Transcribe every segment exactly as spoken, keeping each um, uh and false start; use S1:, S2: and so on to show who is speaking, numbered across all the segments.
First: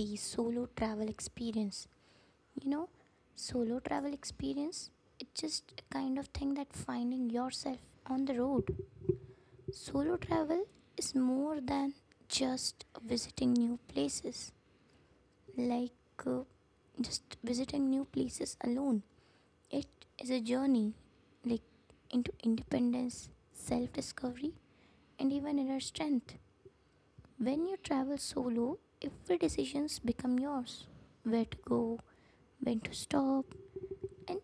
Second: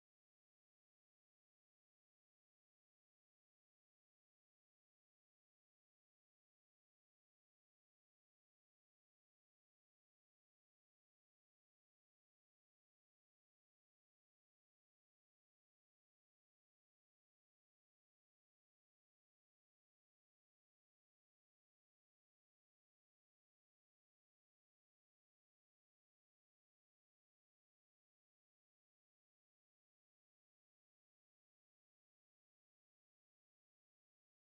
S1: the solo travel experience. You know, solo travel experience it's just a kind of thing that finding yourself on the road. Solo travel is more than just visiting new places like uh, just visiting new places alone. It is a journey like into independence, self discovery and even inner strength. When you travel solo, every decisions become yours. Where to go, when to stop, and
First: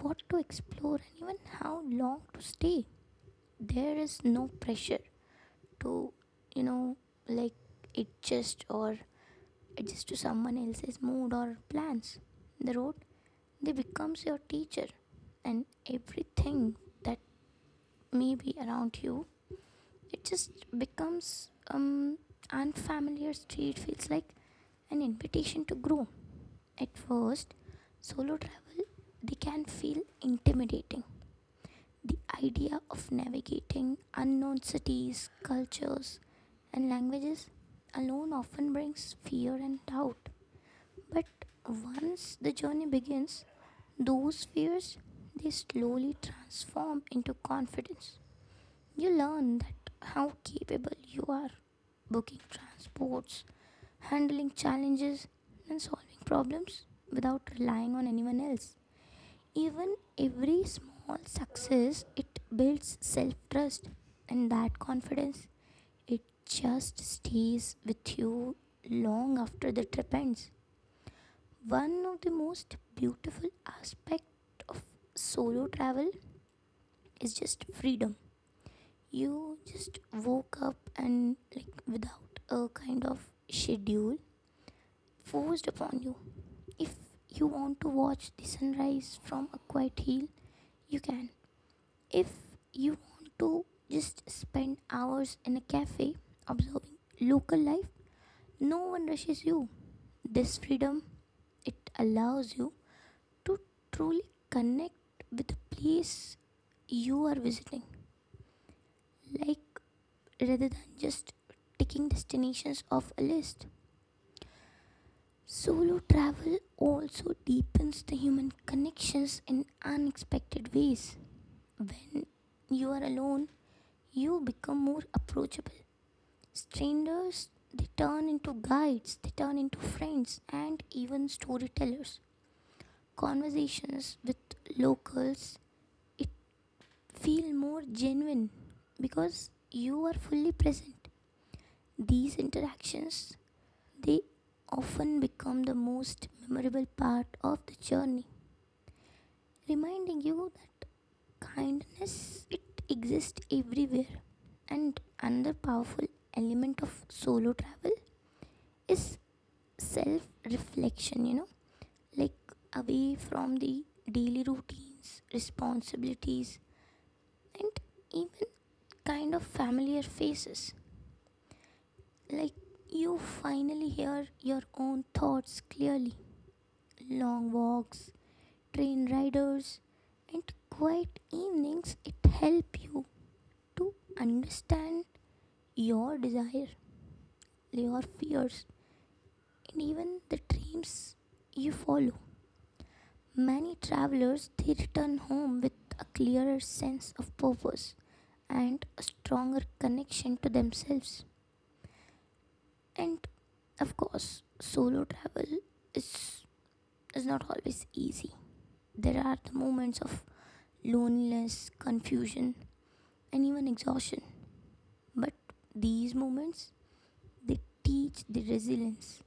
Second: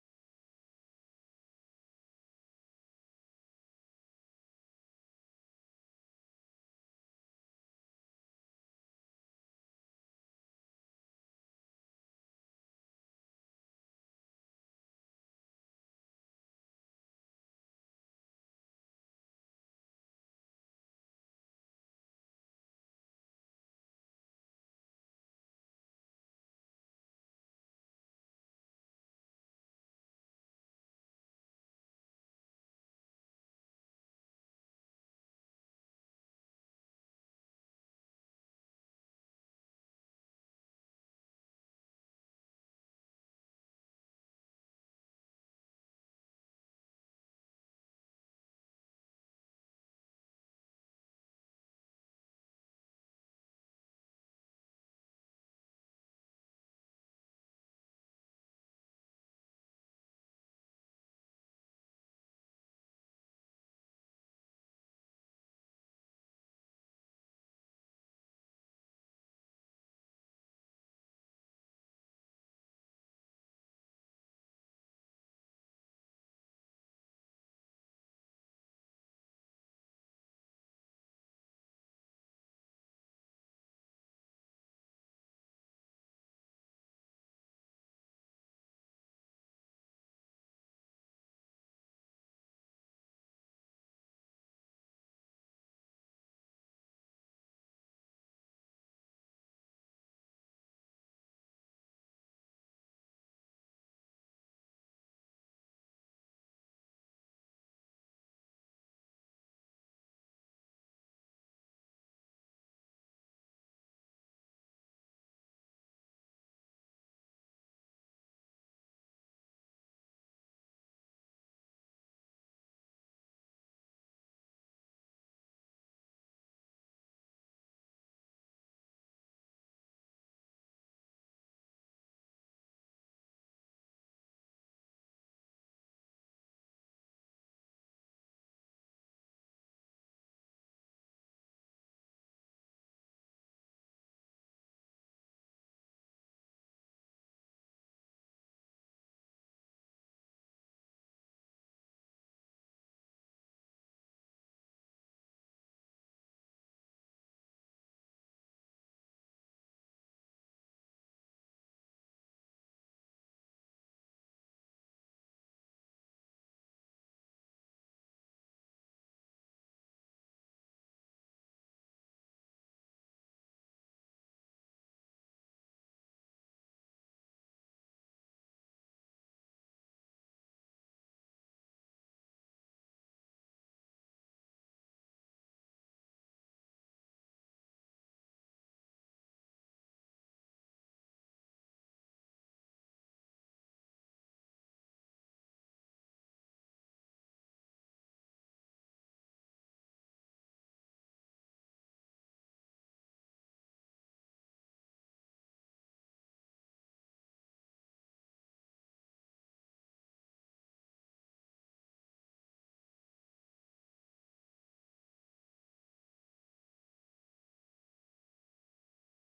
S1: what to explore and even how long to stay. There is no pressure to, you know, like adjust or adjust to someone else's mood or plans. The road they becomes your teacher and everything that may be around you it just becomes um unfamiliar street feels like an invitation to grow. At first, solo travel they can feel intimidating. The idea of navigating unknown cities, cultures, and languages alone often brings fear and doubt. But once the journey begins, those fears they slowly transform into confidence. You learn that how capable you are booking transports, handling challenges, and solving problems without relying on anyone else. Even every small success, it builds self trust, and that confidence, it just stays with you long after the trip ends. One of the most beautiful aspects of solo travel is just freedom. You just woke up and, like, without a kind of schedule forced upon you. If you want to watch the sunrise from a quiet hill, you can. If you want to just spend hours in a cafe observing local life, no one rushes you. This freedom it allows you to truly connect with the place you are visiting, like rather than just ticking destinations off a list. Solo travel also deepens the human connections in unexpected ways. When you are alone, you become more approachable. Strangers, they turn into guides, they turn into friends, and even storytellers. Conversations with locals, it feel more genuine because you are fully present. These interactions, they often become the most memorable part of the journey, reminding you that kindness it exists everywhere. And another powerful element of solo travel is self reflection, you know. Like away from the daily routines, responsibilities, and even kind of familiar faces. Like you finally hear your own thoughts clearly. Long walks, train riders, and quiet evenings it help you to understand your desire, your fears, and even the dreams you follow. Many travelers they return home with a clearer sense of purpose and a stronger connection to themselves. And of course, solo travel is, is not always easy. There are the moments of loneliness, confusion, and even exhaustion. But these moments, they teach the resilience.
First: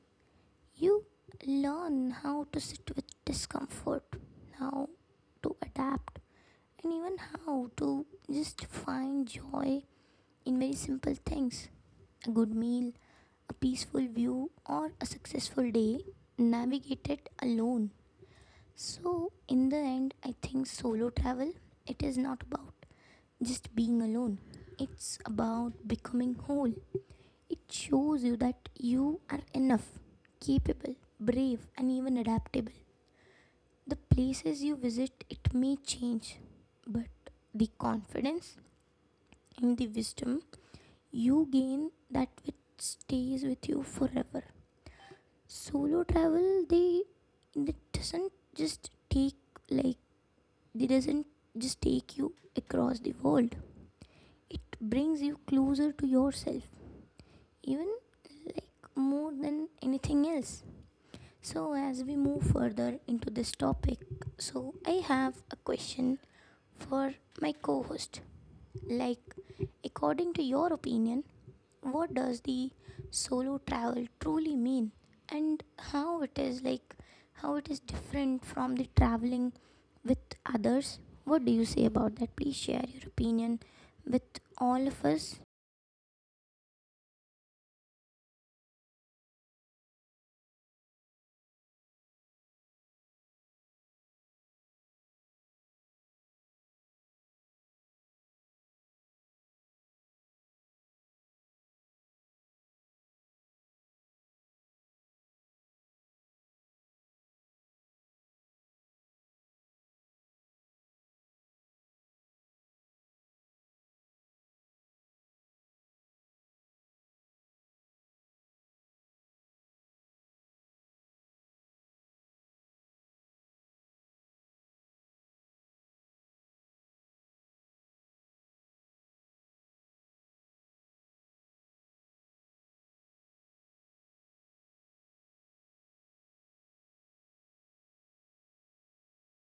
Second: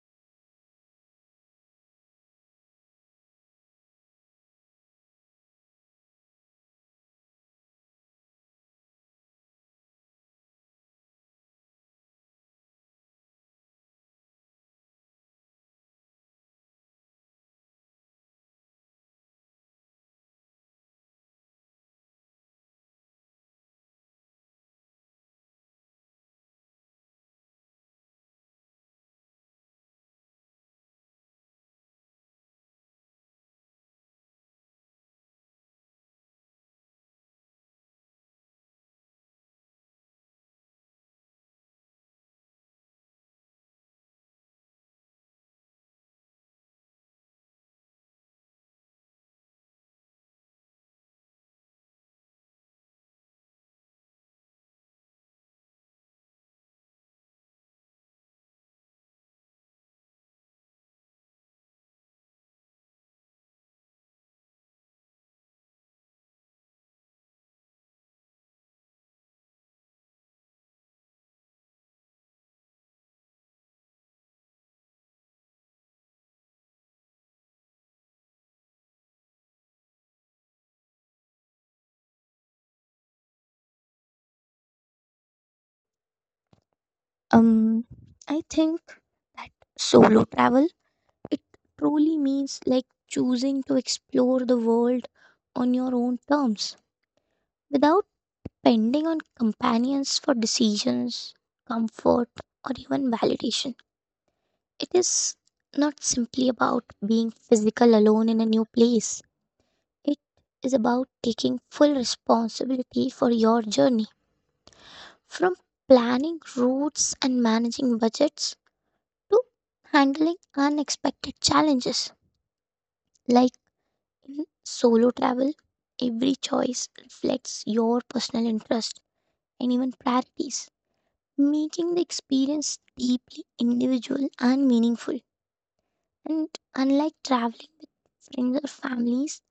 S1: You learn how to sit with discomfort, how to adapt, and even how to just find joy in very simple things. A good meal, a peaceful view, or a successful day navigated alone. So, in the end, I think solo travel it is not about just being alone. It's about becoming whole. It shows you that you are enough, capable, brave, and even adaptable. The places you visit it may change, but the confidence and the wisdom you gain that which stays with you forever. Solo travel they it doesn't just take like they doesn't just take you across the world, it brings you closer to yourself, even like more than anything else. So as we move further into this topic, so I have a question for my co-host, like according to your opinion, what does the solo travel truly mean and how it is like how it is different from the traveling with others? What do you say about that? Please share your opinion with all of us.
S2: Um, I think that solo travel it truly means like choosing to explore the world on your own terms without depending on companions for decisions, comfort, or even validation. It is not simply about being physical alone in a new place. It is about taking full responsibility for your journey from planning routes and managing budgets to handling unexpected challenges. Like in solo travel, every choice reflects your personal interest and even priorities, making the experience deeply individual and meaningful. And unlike traveling with friends or families,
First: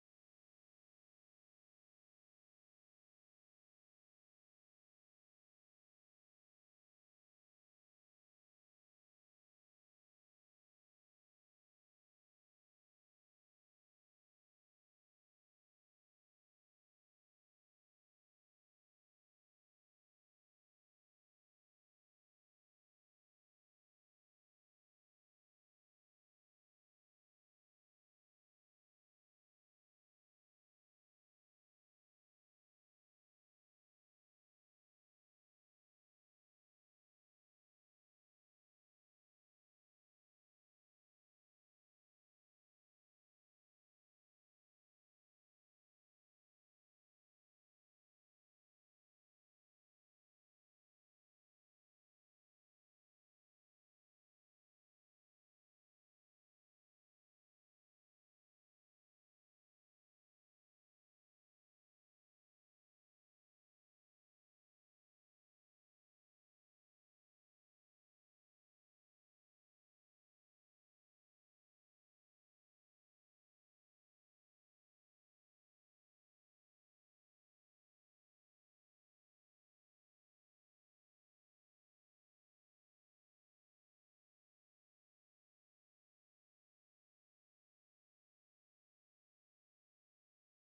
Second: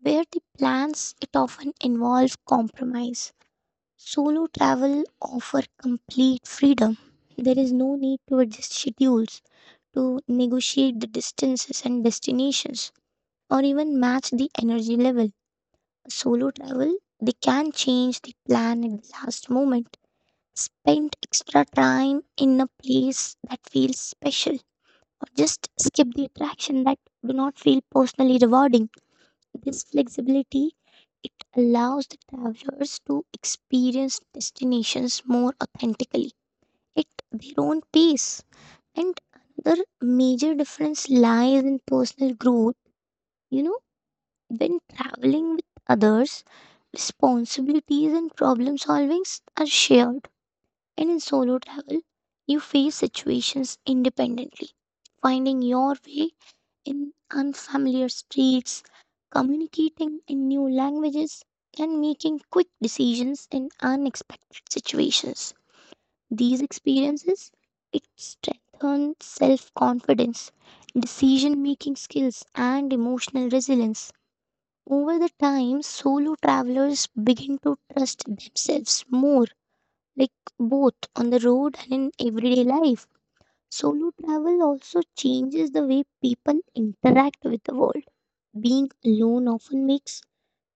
S2: where the plans it often involve compromise. Solo travel offer complete freedom. There is no need to adjust schedules to negotiate the distances and destinations or even match the energy level. Solo travel, they can change the plan at the last moment. Spend extra time in a place that feels special, or just skip the attraction that do not feel personally rewarding. This flexibility it allows the travelers to experience destinations more authentically at their own pace. And another major difference lies in personal growth. You know, when traveling with others, responsibilities and problem solvings are shared, and in solo travel you face situations independently, finding your way in unfamiliar streets, communicating in new languages, and making quick decisions in unexpected situations. These experiences it strengthens self confidence, decision making skills, and emotional resilience. Over the time, solo travelers begin to trust themselves more, like both on the road and in everyday life. Solo travel also changes the way people interact with the world. Being alone often makes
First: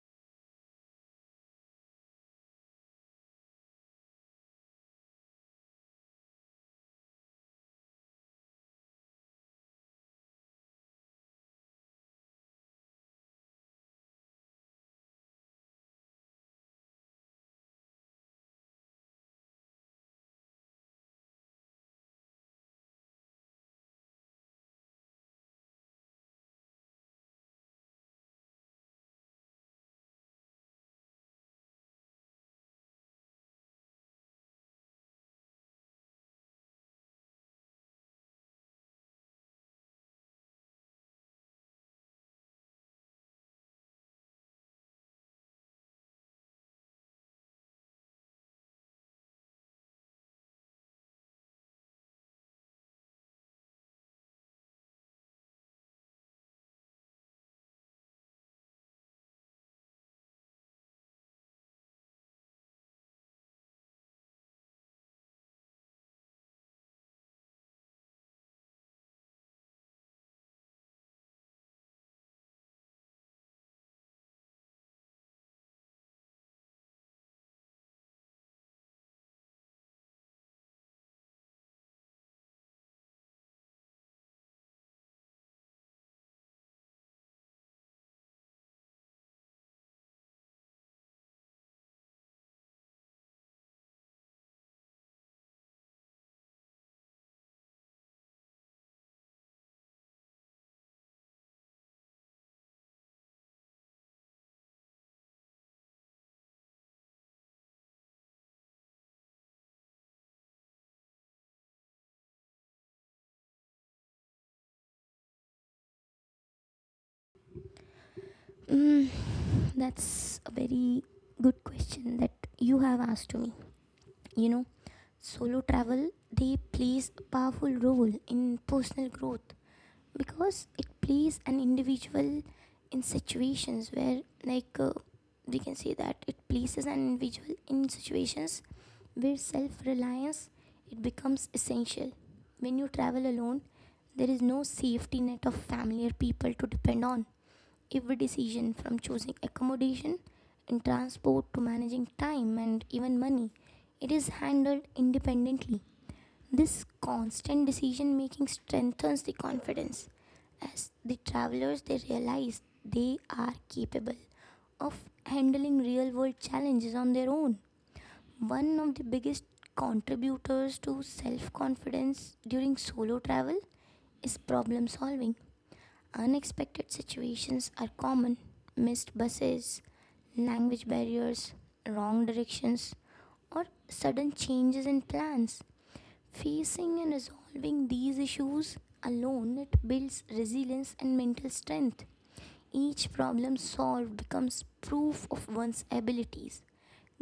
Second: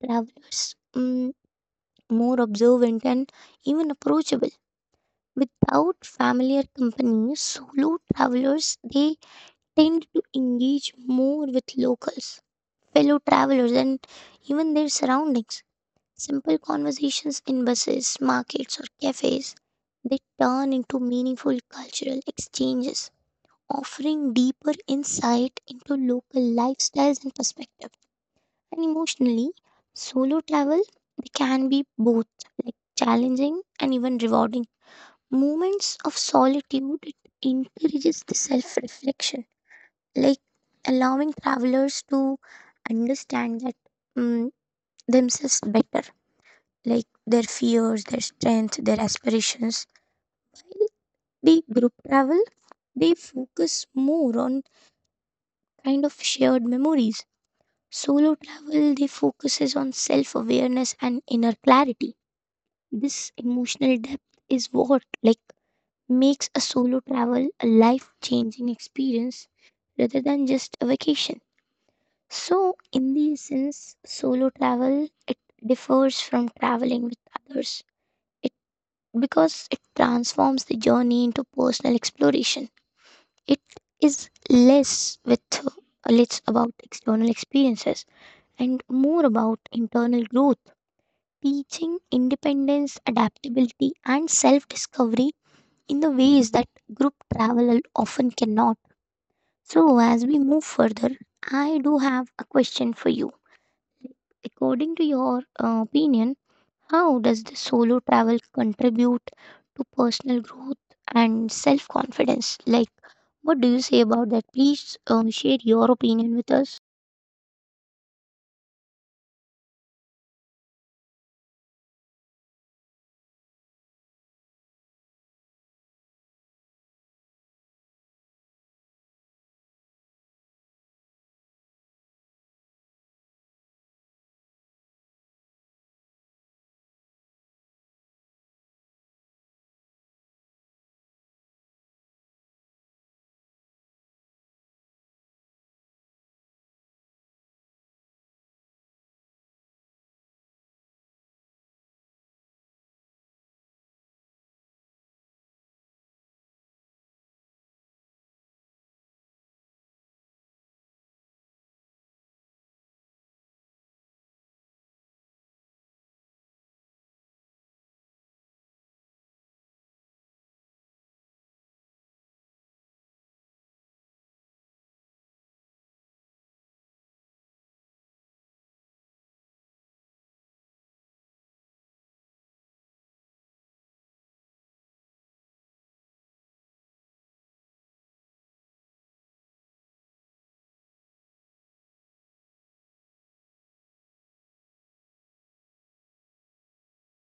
S2: travelers mm, more observant and even approachable. Without familiar company, solo travelers they tend to engage more with locals, fellow travelers, and even their surroundings. Simple conversations in buses, markets, or cafes, they turn into meaningful cultural exchanges, offering deeper insight into local lifestyles and perspectives. And emotionally, solo travel they can be both like challenging and even rewarding. Moments of solitude it encourages the self-reflection, like allowing travelers to understand that mm, themselves better, like their fears, their strength, their aspirations. While they group travel, they focus more on kind of shared memories. Solo travel, they focuses on self-awareness and inner clarity. This emotional depth is what like makes a solo travel a life-changing experience rather than just a vacation. So, in the sense, solo travel it differs from traveling with others, because it transforms the journey into personal exploration. It is less with less about external experiences and more about internal growth, teaching independence, adaptability, and self discovery in the ways that group travel often cannot. So, as we move further, I do have a question for you. According to your uh, opinion, how does the solo travel contribute to personal growth and self confidence? Like, what do you say about that? Please um, share your opinion with us.
S1: Mm, that's a very good question that you have asked to me. You know, solo travel they plays a powerful role in personal growth because it plays an individual in situations where like uh, we can say that it places an individual in situations where self-reliance it becomes essential. When you travel alone there is no safety net of family or people to depend on. Every decision from choosing accommodation and transport to managing time and even money, it is handled independently. This constant decision making strengthens the confidence. As the travelers, they realize they are capable of handling real world challenges on their own. One of the biggest contributors to self confidence during solo travel is problem solving. Unexpected situations are common: missed buses, language barriers, wrong directions, or sudden changes in plans. Facing and resolving these issues alone it builds resilience and mental strength. Each problem solved becomes proof of one's abilities,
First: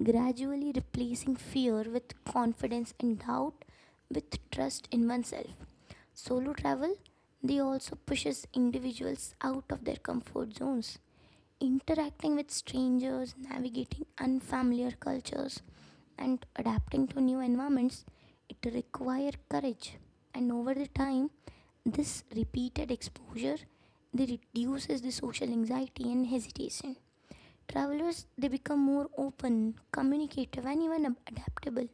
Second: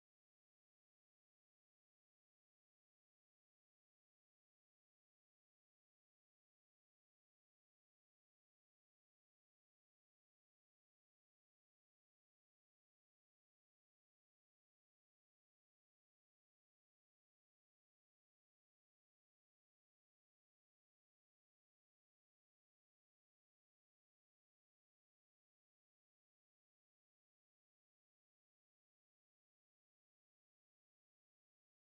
S1: gradually replacing fear with confidence and doubt with trust in oneself. Solo travel they also pushes individuals out of their comfort zones, interacting with strangers, navigating unfamiliar cultures and adapting to new environments, it requires courage. And over the time, this repeated exposure they reduces the social anxiety and hesitation. Travelers they become more open, communicative, and even adaptable.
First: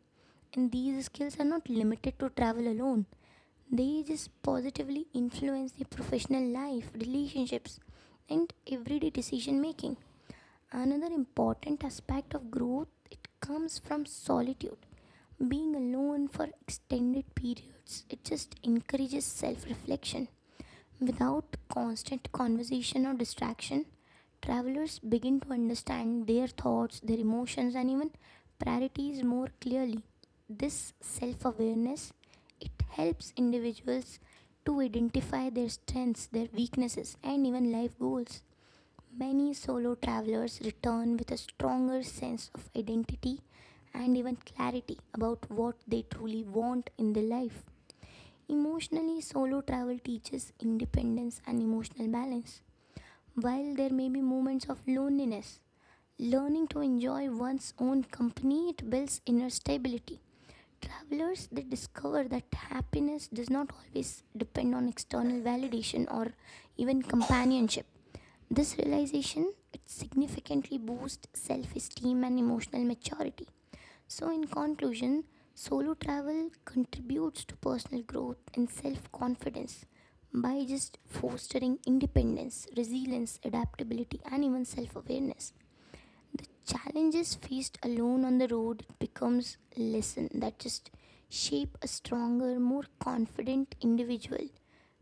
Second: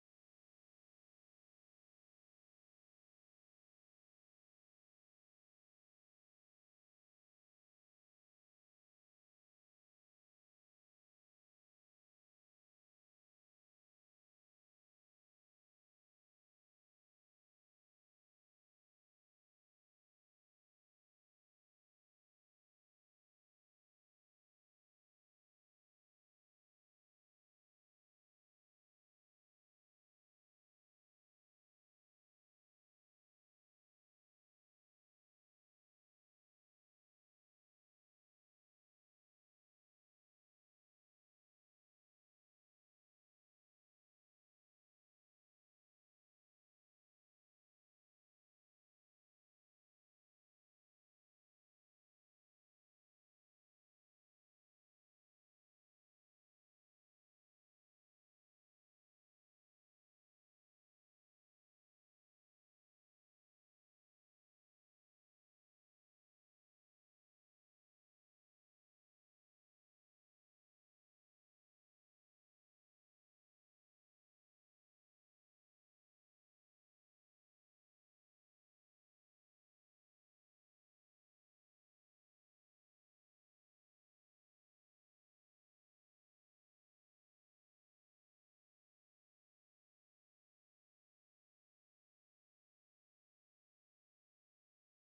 S1: And these skills are not limited to travel alone. They just positively influence the professional life, relationships, and everyday decision making. Another important aspect of growth it comes from solitude. Being alone for extended periods, it just encourages self reflection. Without constant conversation or distraction, travelers begin to understand their thoughts, their emotions, and even priorities more clearly. This self awareness it helps individuals to identify their strengths, their weaknesses, and even life goals. Many solo travelers return with a stronger sense of identity and even clarity about what they truly want in their life. Emotionally, solo travel teaches independence and emotional balance. While there may be moments of loneliness, learning to enjoy one's own company it builds inner stability. Travelers they discover that happiness does not always depend on external validation or even companionship. This realization it significantly boosts self-esteem and emotional maturity. So in conclusion, solo travel contributes to personal growth and self-confidence by just fostering independence, resilience, adaptability and even self-awareness. The challenges faced alone on the road becomes lesson that just shape a stronger, more confident individual,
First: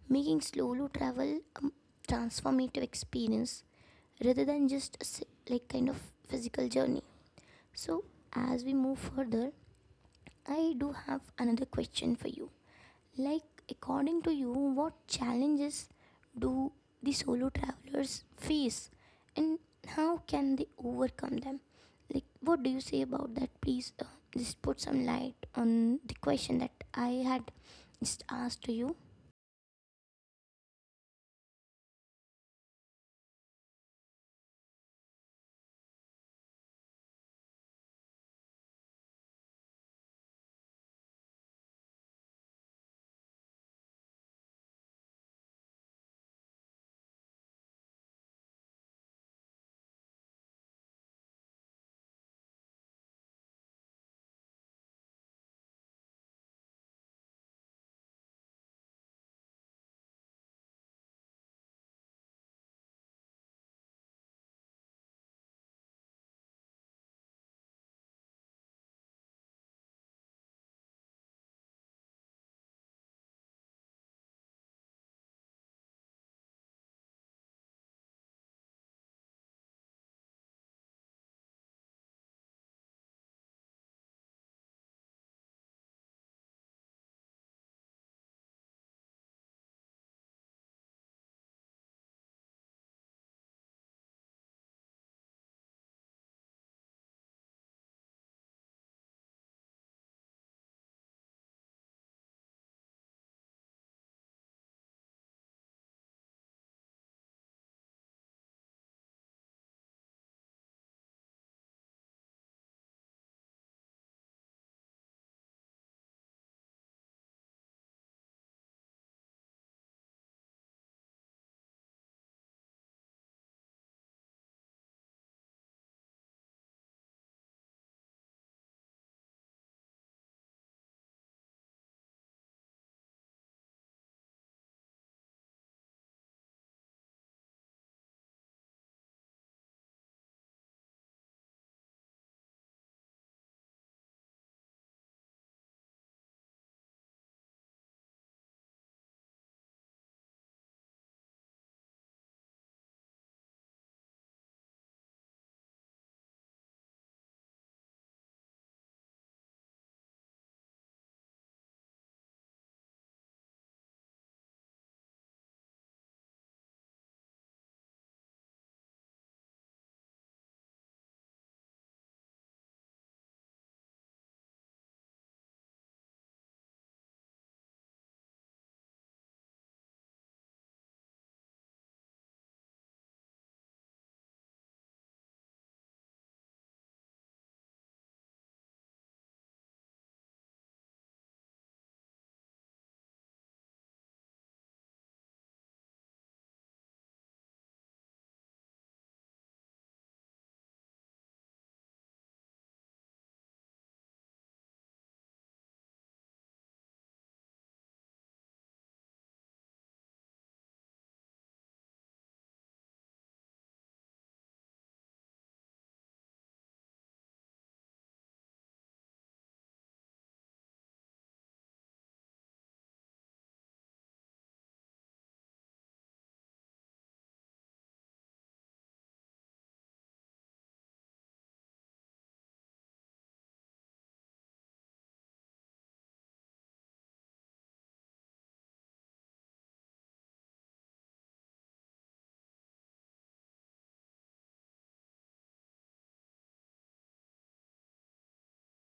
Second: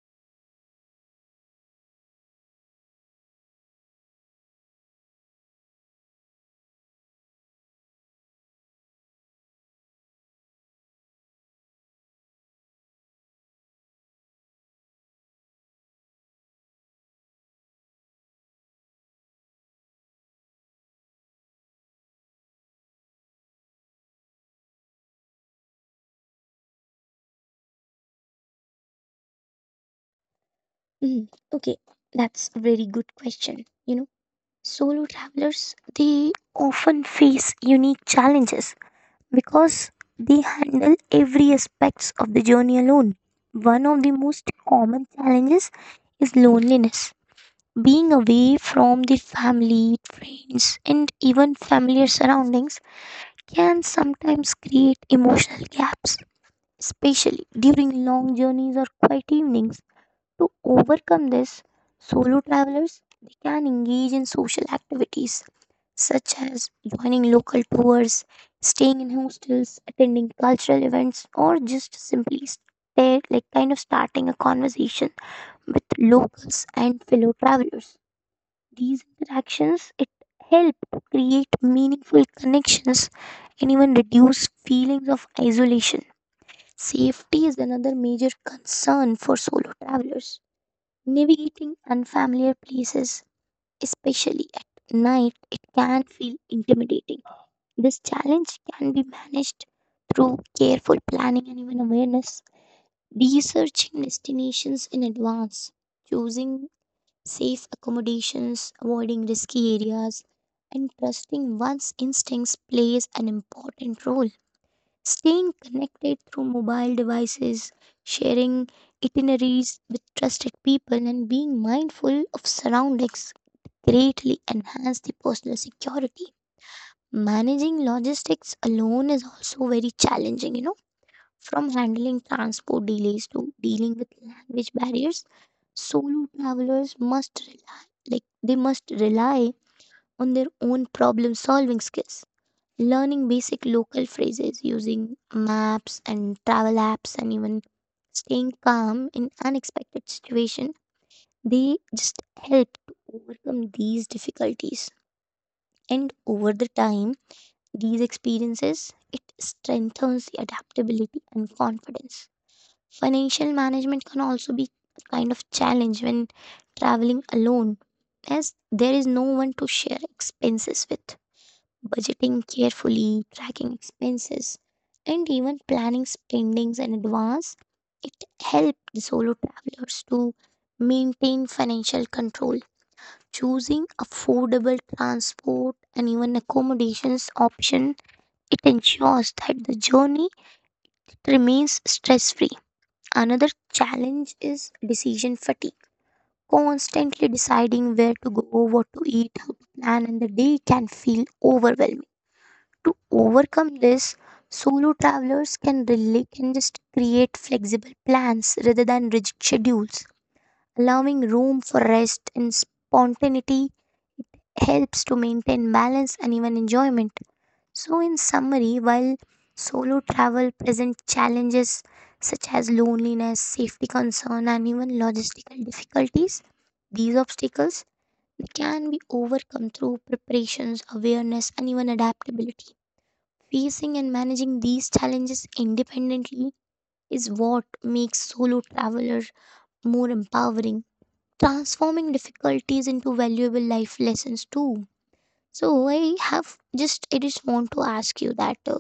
S1: making solo travel a transformative experience rather than just a si- like kind of physical journey. So as we move further, I do have another question for you. Like according to you, what challenges do the solo travelers face and how can they overcome them? Like what do you say about that? Please uh, just put some light on the question that I had just asked to you.
S2: Mm, okay, that's a very good question. You know, solo travelers they often face unique challenges because they handle every aspects of the journey alone. One of the most common challenges is loneliness. Being away from the family, friends, and even familiar surroundings can sometimes create emotional gaps, especially during long journeys or quiet evenings. To overcome this, solo travelers they can engage in social activities such as joining local tours, staying in hostels, attending cultural events, or just simply stay, like kind of starting a conversation with locals and fellow travelers. These interactions it help to create meaningful connections and even reduce feelings of isolation. Safety is another major concern for solo travelers. Navigating unfamiliar places, especially at night, it can feel intimidating. This challenge can be managed through careful planning and even awareness, researching destinations in advance, choosing safe accommodations, avoiding risky areas, and trusting one's instincts plays an important role. Staying connected through mobile devices, sharing itineraries with trusted people, and being mindful of surroundings greatly enhance the personal security. Managing logistics alone is also very challenging, you know, from handling transport delays to dealing with language barriers, solo travelers must rely, like they must rely on their own problem solving skills, learning basic local phrases, using maps and travel apps, and even staying calm in unexpected situation, they just help to overcome these difficulties. And over the time, these experiences it strengthens the adaptability and confidence. Financial management can also be a kind of challenge when traveling alone, as there is no one to share expenses with. Budgeting carefully, tracking expenses, and even planning spendings in advance, it helps the solo travelers to maintain financial control. Choosing affordable transport and even accommodations option, it ensures that the journey remains stress free. Another challenge is decision fatigue. Constantly deciding where to go, what to eat, how to plan, and the day can feel overwhelming. To overcome this, solo travelers can really can just create flexible plans rather than rigid schedules. Allowing room for rest and spontaneity helps to maintain balance and even enjoyment. So, in summary, while solo travel presents challenges such as loneliness, safety concern, and even logistical difficulties, these obstacles they can be overcome through preparations, awareness, and even adaptability. Facing and managing these challenges independently is what makes solo travelers more empowering, transforming difficulties into valuable life lessons too. So I have just I just want to ask you that uh,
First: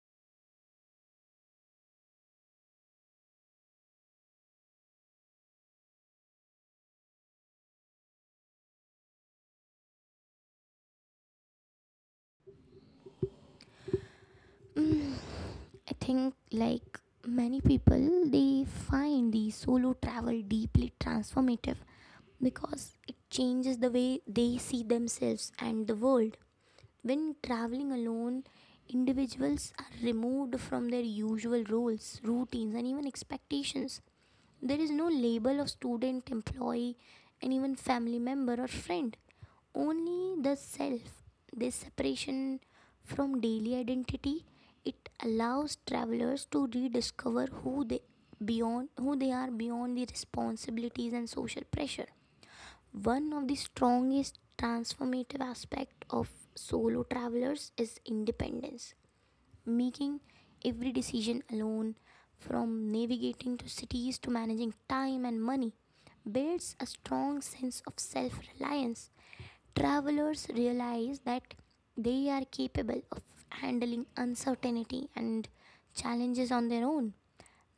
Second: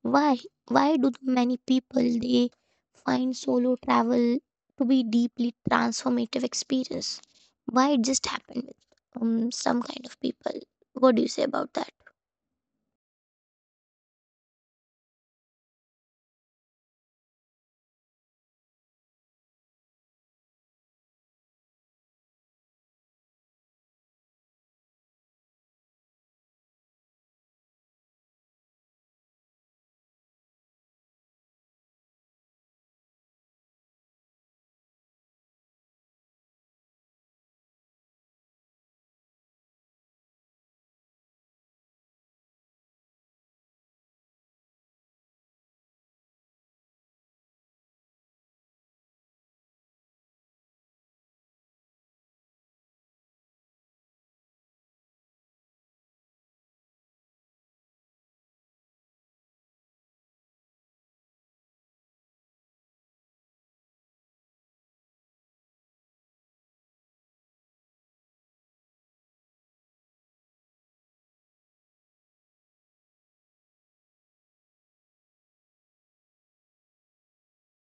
S2: why why do many people they find solo travel to be deeply transformative experience? Why it just happened with um, some kind of people? What do you say about that?
S1: Mm, I think, like many people, they find the solo travel deeply transformative because it changes the way they see themselves and the world. When traveling alone, individuals are removed from their usual roles, routines, and even expectations. There is no label of student, employee, and even family member or friend. Only the self. This separation from daily identity it allows travelers to rediscover who they beyond who they are beyond the responsibilities and social pressure. One of the strongest transformative aspect of solo travelers is independence, making every decision alone, from navigating to cities to managing time and money, builds a strong sense of self reliance. Travelers realize that they are capable of handling uncertainty and challenges on their own.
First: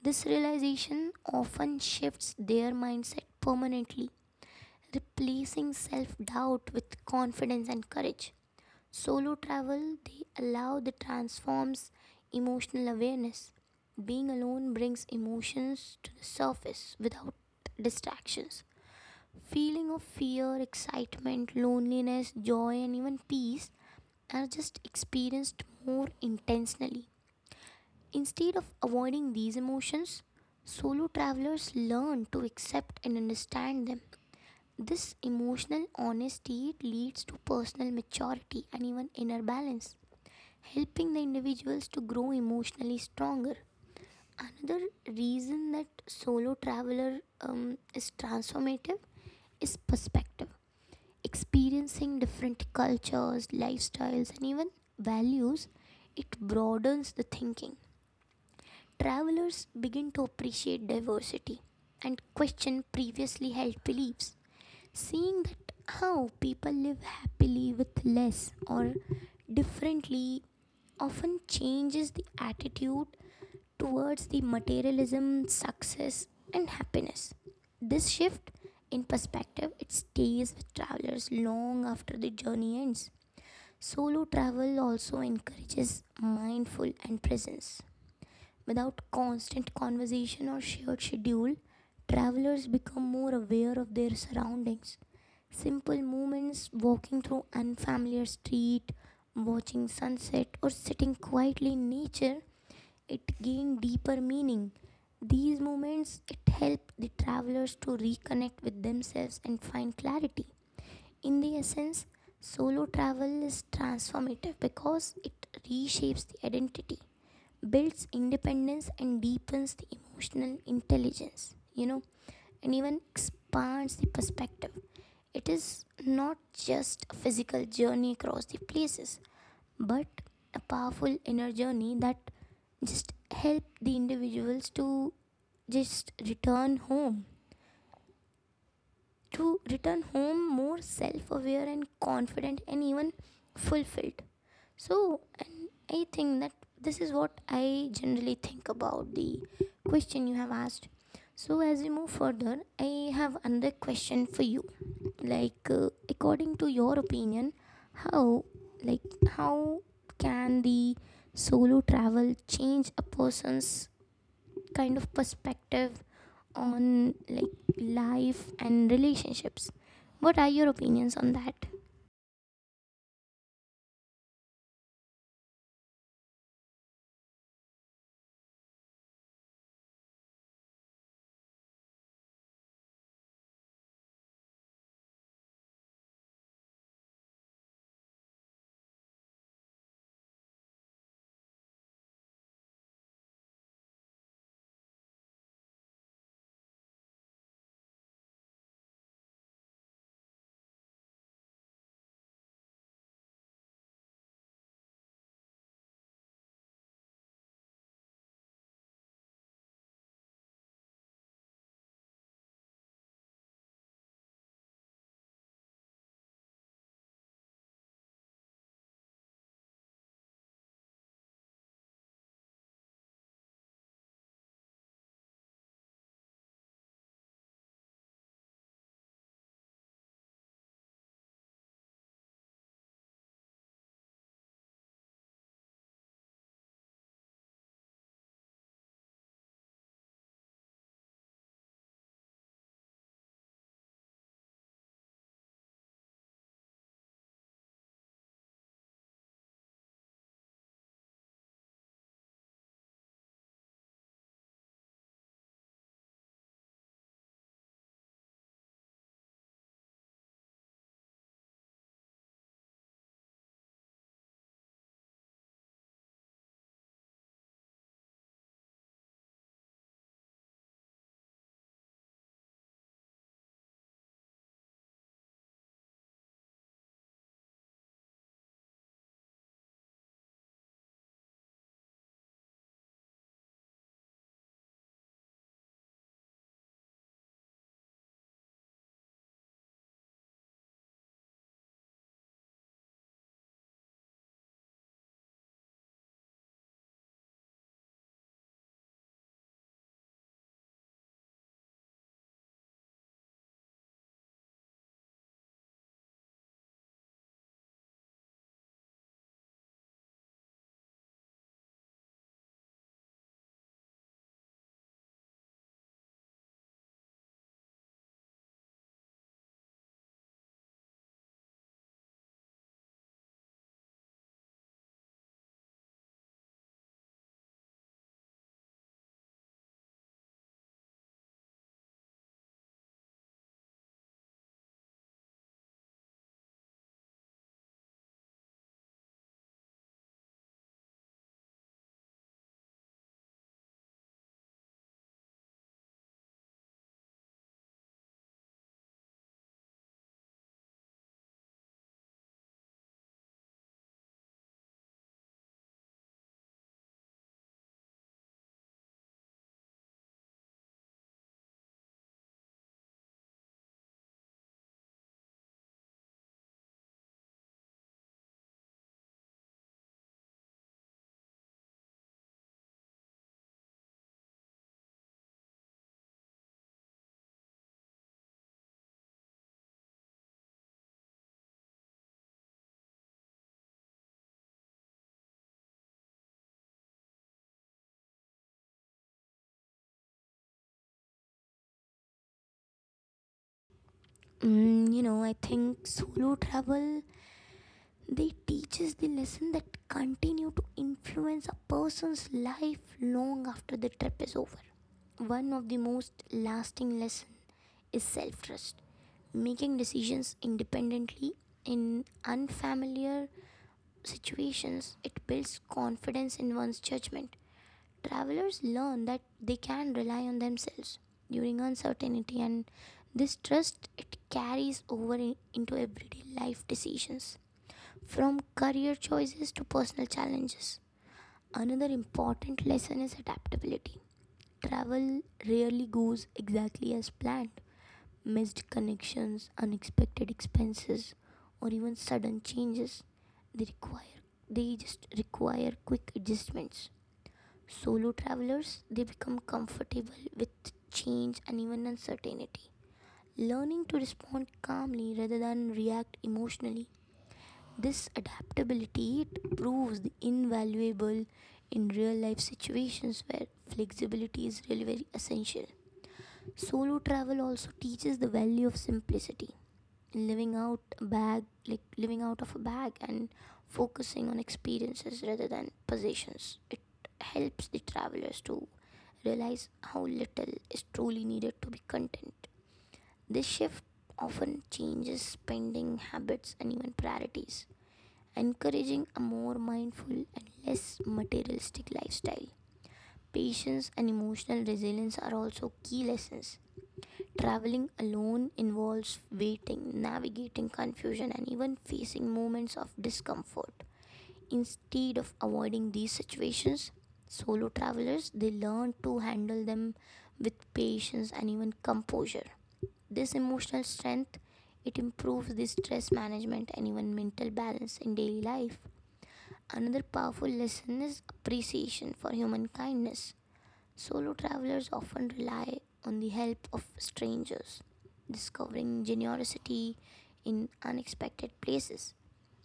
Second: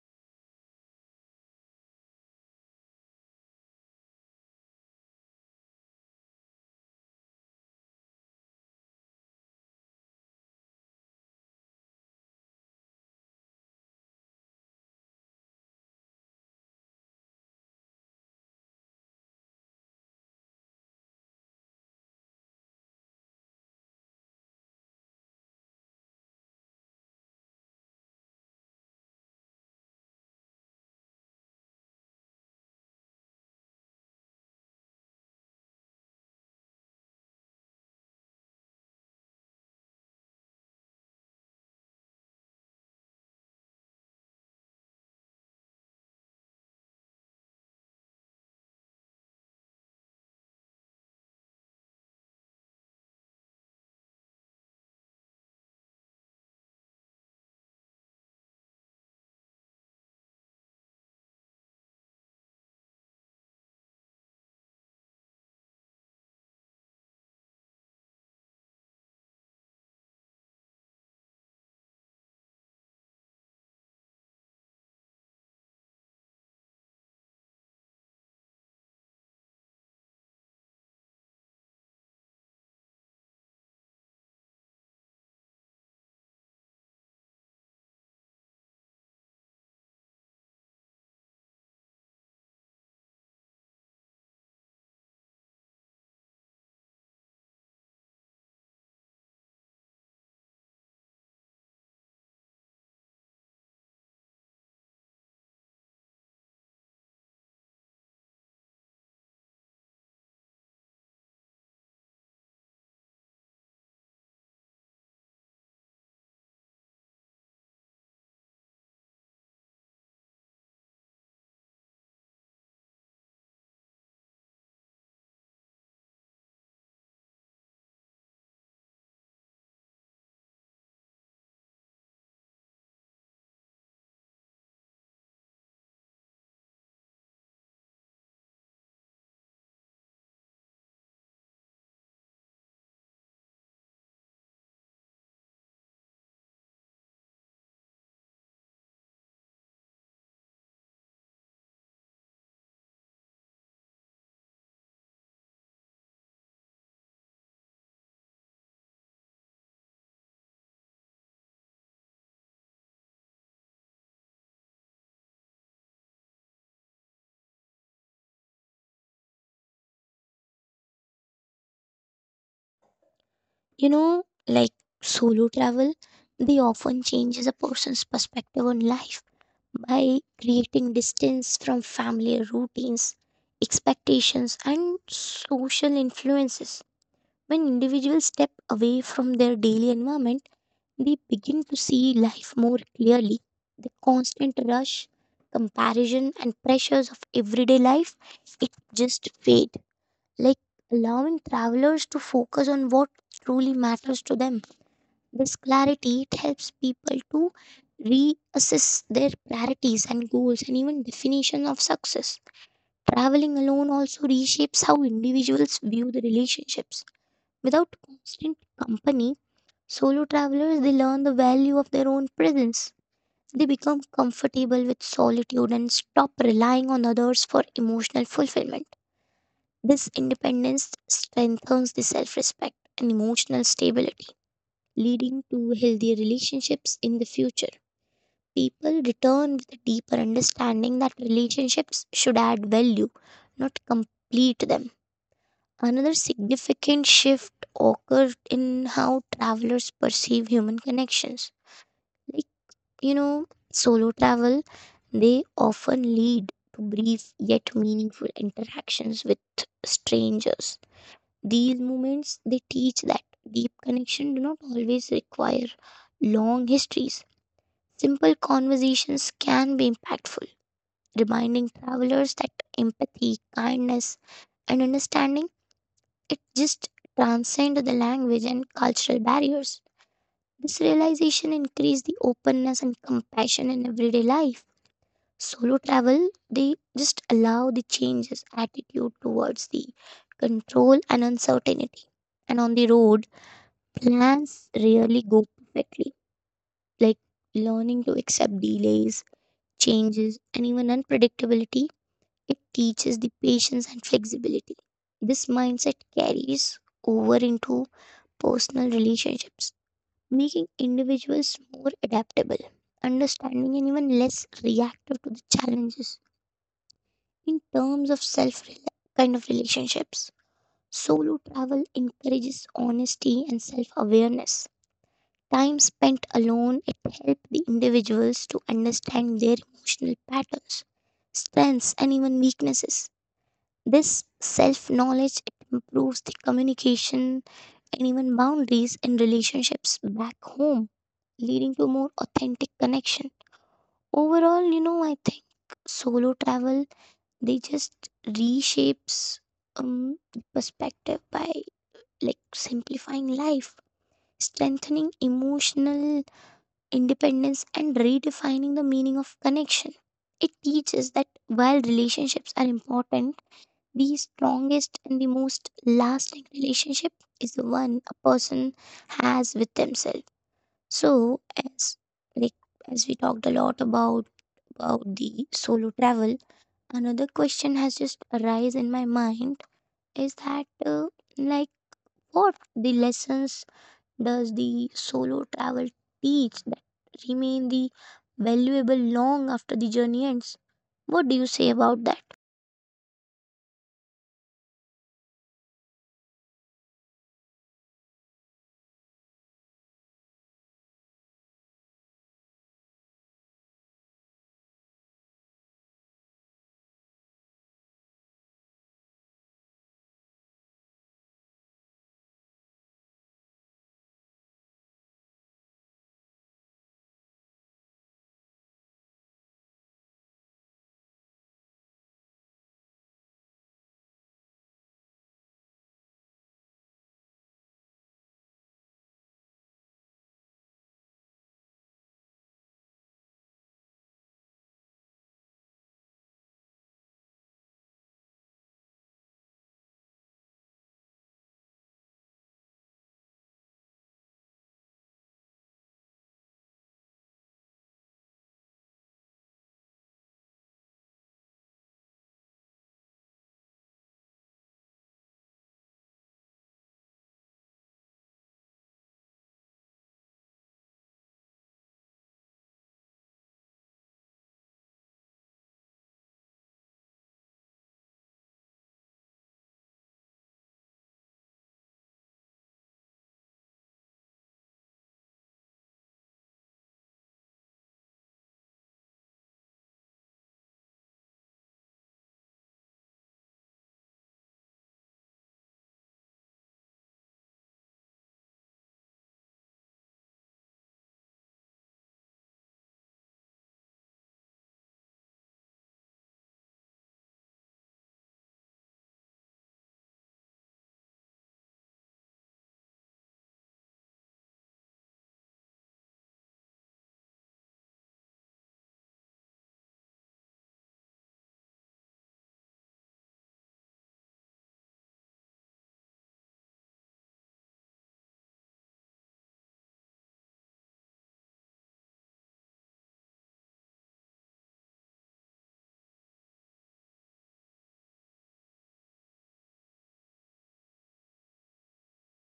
S1: This realization often shifts their mindset permanently, replacing self doubt with confidence and courage. Solo travel, they allow the transforms emotional awareness. Being alone brings emotions to the surface without distractions. Feeling of fear, excitement, loneliness, joy, and even peace are just experienced more intentionally. Instead of avoiding these emotions, solo travelers learn to accept and understand them. This emotional honesty leads to personal maturity and even inner balance, helping the individuals to grow emotionally stronger. Another reason that solo traveler um, is transformative is perspective. Experiencing different cultures, lifestyles, and even values, it broadens the thinking. Travelers begin to appreciate diversity and question previously held beliefs. Seeing that how people live happily with less or differently often changes the attitude towards the materialism, success, and happiness. This shift in perspective it stays with travelers long after the journey ends. Solo travel also encourages mindful and presence. Without constant conversation or shared schedule, travelers become more aware of their surroundings. Simple movements, walking through unfamiliar street, watching sunset or sitting quietly in nature it gained deeper meaning. These moments it helped the travelers to reconnect with themselves and find clarity. In the essence, solo travel is transformative because it reshapes the identity, builds independence and deepens the emotional intelligence, you know, and even expands the perspective. It is not just a physical journey across the places but a powerful inner journey that just help the individuals to just return home to return home more self-aware and confident and even fulfilled. So, and I think that this is what I generally think about the question you have asked. So, as we move further, I have another question for you. Like, uh, according to your opinion, how, like, how can the solo travel change a person's kind of perspective on like life and relationships? What are your opinions on that?
S2: You know, like solo travel, they often changes a person's perspective on life by creating distance from family routines, expectations, and social influences. When individuals step away from their daily environment, they begin to see life more clearly. The constant rush, comparison, and pressures of everyday life, it just fade. Like allowing travelers to focus on what truly matters to them. This clarity it helps people to reassess their priorities and goals and even definition of success. Traveling alone also reshapes how individuals view the relationships. Without constant company, solo travelers they learn the value of their own presence. They become comfortable with solitude and stop relying on others for emotional fulfillment. This independence strengthens the self-respect and emotional stability, leading to healthier relationships in the future. People return with a deeper understanding that relationships should add value, not complete them. Another significant shift occurred in how travelers perceive human connections. Like, you know, solo travel, they often lead to brief yet meaningful interactions with strangers. These moments, they teach that deep connection do not always require long histories. Simple conversations can be impactful, reminding travelers that empathy, kindness, and understanding, it just transcended the language and cultural barriers. This realization increased the openness and compassion in everyday life. Solo travel, they just allow the changes attitude towards the control and uncertainty. And on the road, plans rarely go perfectly. Like learning to accept delays, changes, and even unpredictability, it teaches the patience and flexibility. This mindset carries over into personal relationships, making individuals more adaptable, understanding, and even less reactive to the challenges in terms of self kind of relationships. Solo travel encourages honesty and self awareness. Time spent alone, it helps the individuals to understand their emotional patterns, strengths, and even weaknesses. This self knowledge improves the communication and even boundaries in relationships back home, leading to more authentic connection. Overall, you know, I think solo travel they just reshapes um perspective by like simplifying life, strengthening emotional independence, and redefining the meaning of connection. It teaches that while relationships are important, the strongest and the most lasting relationship is the one a person has with themselves. So as like as we talked a lot about about the solo travel, another question has just arise in my mind is that uh, like what the lessons does the solo travel teach that remain the valuable long after the journey ends? What do you say about that?
S1: Mm, you know, I think solo travel they teach us the lesson that continue to influence a person's life long after the trip is over. One of the most lasting lessons is self-trust. Making decisions independently in unfamiliar situations, it builds confidence in one's judgment. Travelers learn that they can rely on themselves during uncertainty, and this trust it carries over in, into everyday life decisions, from career choices to personal challenges. Another important lesson is adaptability. Travel rarely goes exactly as planned. Missed connections, unexpected expenses, or even sudden changes, they require they just require quick adjustments. Solo travelers, they become comfortable with change and even uncertainty. Learning to respond calmly rather than react emotionally, this adaptability it proves the invaluable in real life situations where flexibility is really very essential. Solo travel also teaches the value of simplicity in living out a bag like living out of a bag and focusing on experiences rather than possessions. It helps the travelers to realize how little is truly needed to be content. This shift often changes spending habits and even priorities, encouraging a more mindful and less materialistic lifestyle. Patience and emotional resilience are also key lessons. Traveling alone involves waiting, navigating confusion, and even facing moments of discomfort. Instead of avoiding these situations, solo travelers they learn to handle them with patience and even composure. This emotional strength it improves the stress management and even mental balance in daily life. Another powerful lesson is appreciation for human kindness. Solo travelers often rely on the help of strangers, discovering generosity in unexpected places.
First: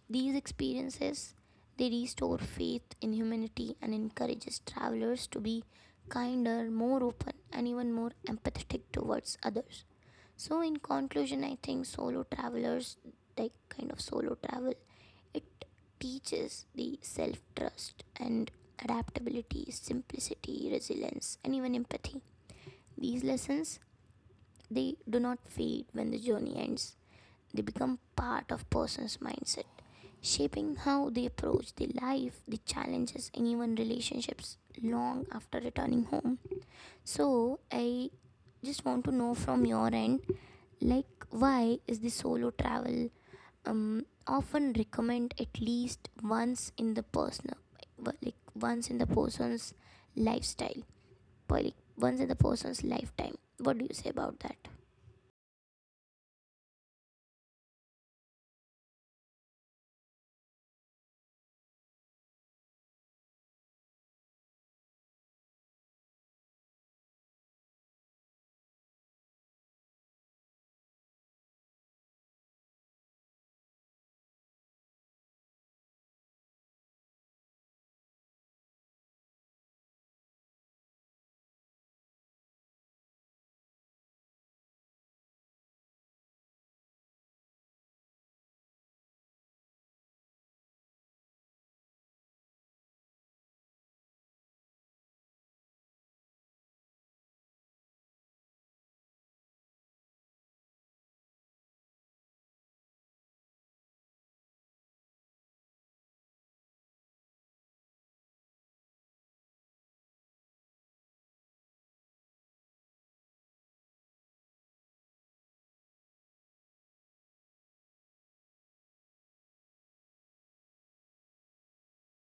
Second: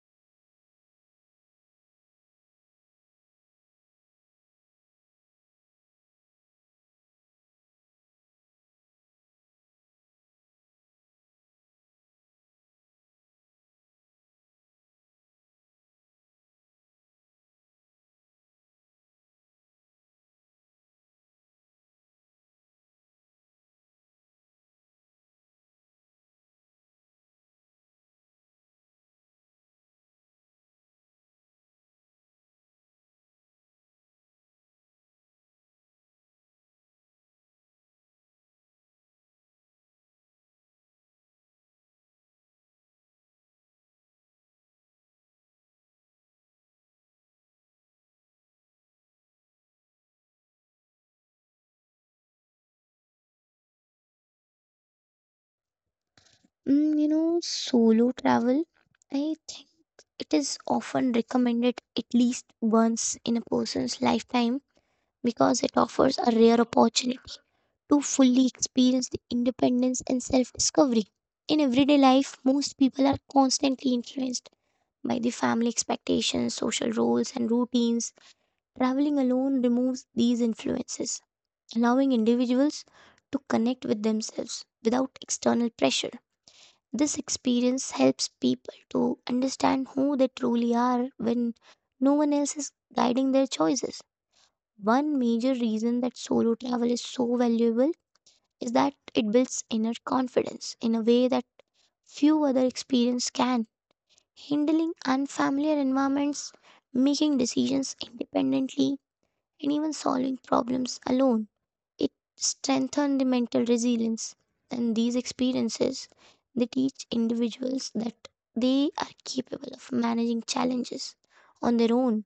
S1: These experiences they restore faith in humanity and encourages travelers to be kinder, more open and even more empathetic towards others. So in conclusion, I think solo travelers, like kind of solo travel, it teaches the self trust and adaptability, simplicity, resilience, and even empathy. These lessons they do not fade when the journey ends. They become part of person's mindset, shaping how they approach the life, the challenges, and even relationships long after returning home. So I just want to know from your end, like, why is the solo travel um, often recommend at least once in the personal, like once in the person's lifestyle, but like once in the person's lifetime? What do you say about that?
S2: Mm, you know, solo travel, I think it is often recommended at least once in a person's lifetime because it offers a rare opportunity to fully experience the independence and self discovery. In everyday life, most people are constantly influenced by the family expectations, social roles, and routines. Traveling alone removes these influences, allowing individuals to connect with themselves without external pressure. This experience helps people to understand who they truly are when no one else is guiding their choices. One major reason that solo travel is so valuable is that it builds inner confidence in a way that few other experience can. Handling unfamiliar environments, making decisions independently, and even solving problems alone. It strengthens the mental resilience. And these experiences they teach individuals that they are capable of managing challenges on their own,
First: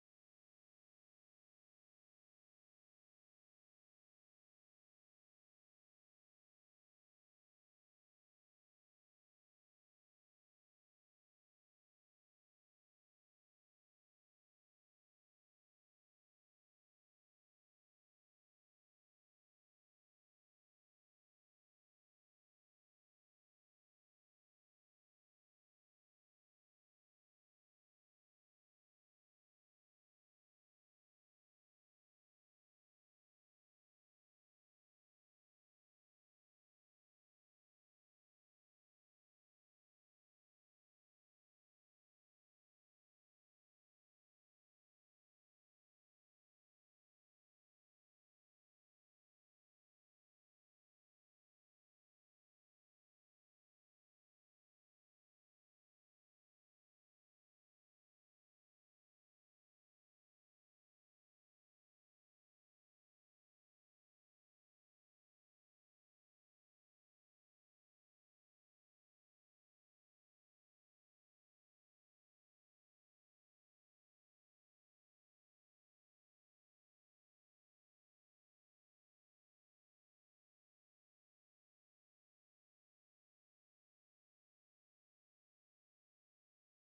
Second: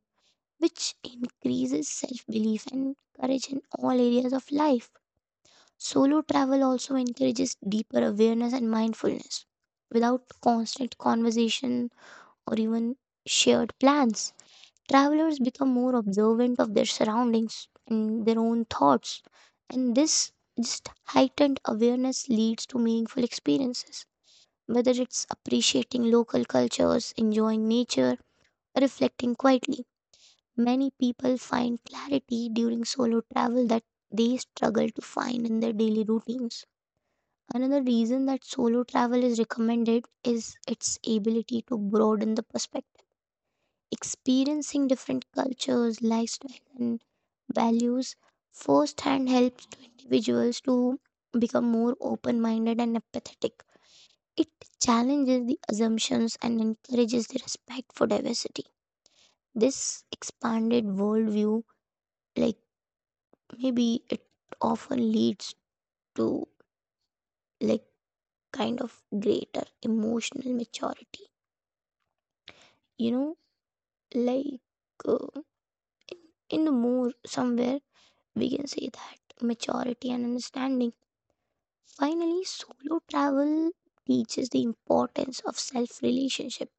S2: which increases self belief and courage in all areas of life. Solo travel also encourages deeper awareness and mindfulness. Without constant conversation or even shared plans, travelers become more observant of their surroundings and their own thoughts. And this just heightened awareness leads to meaningful experiences, whether it's appreciating local cultures, enjoying nature, or reflecting quietly. Many people find clarity during solo travel that they struggle to find in their daily routines. Another reason that solo travel is recommended is its ability to broaden the perspective. Experiencing different cultures, lifestyles, and values firsthand helps to individuals to become more open minded and empathetic. It challenges the assumptions and encourages the respect for diversity. This expanded worldview, like maybe it often leads to like kind of greater emotional maturity, you know like uh, in the more somewhere we can say that maturity and understanding. Finally, solo travel teaches the importance of self relationship,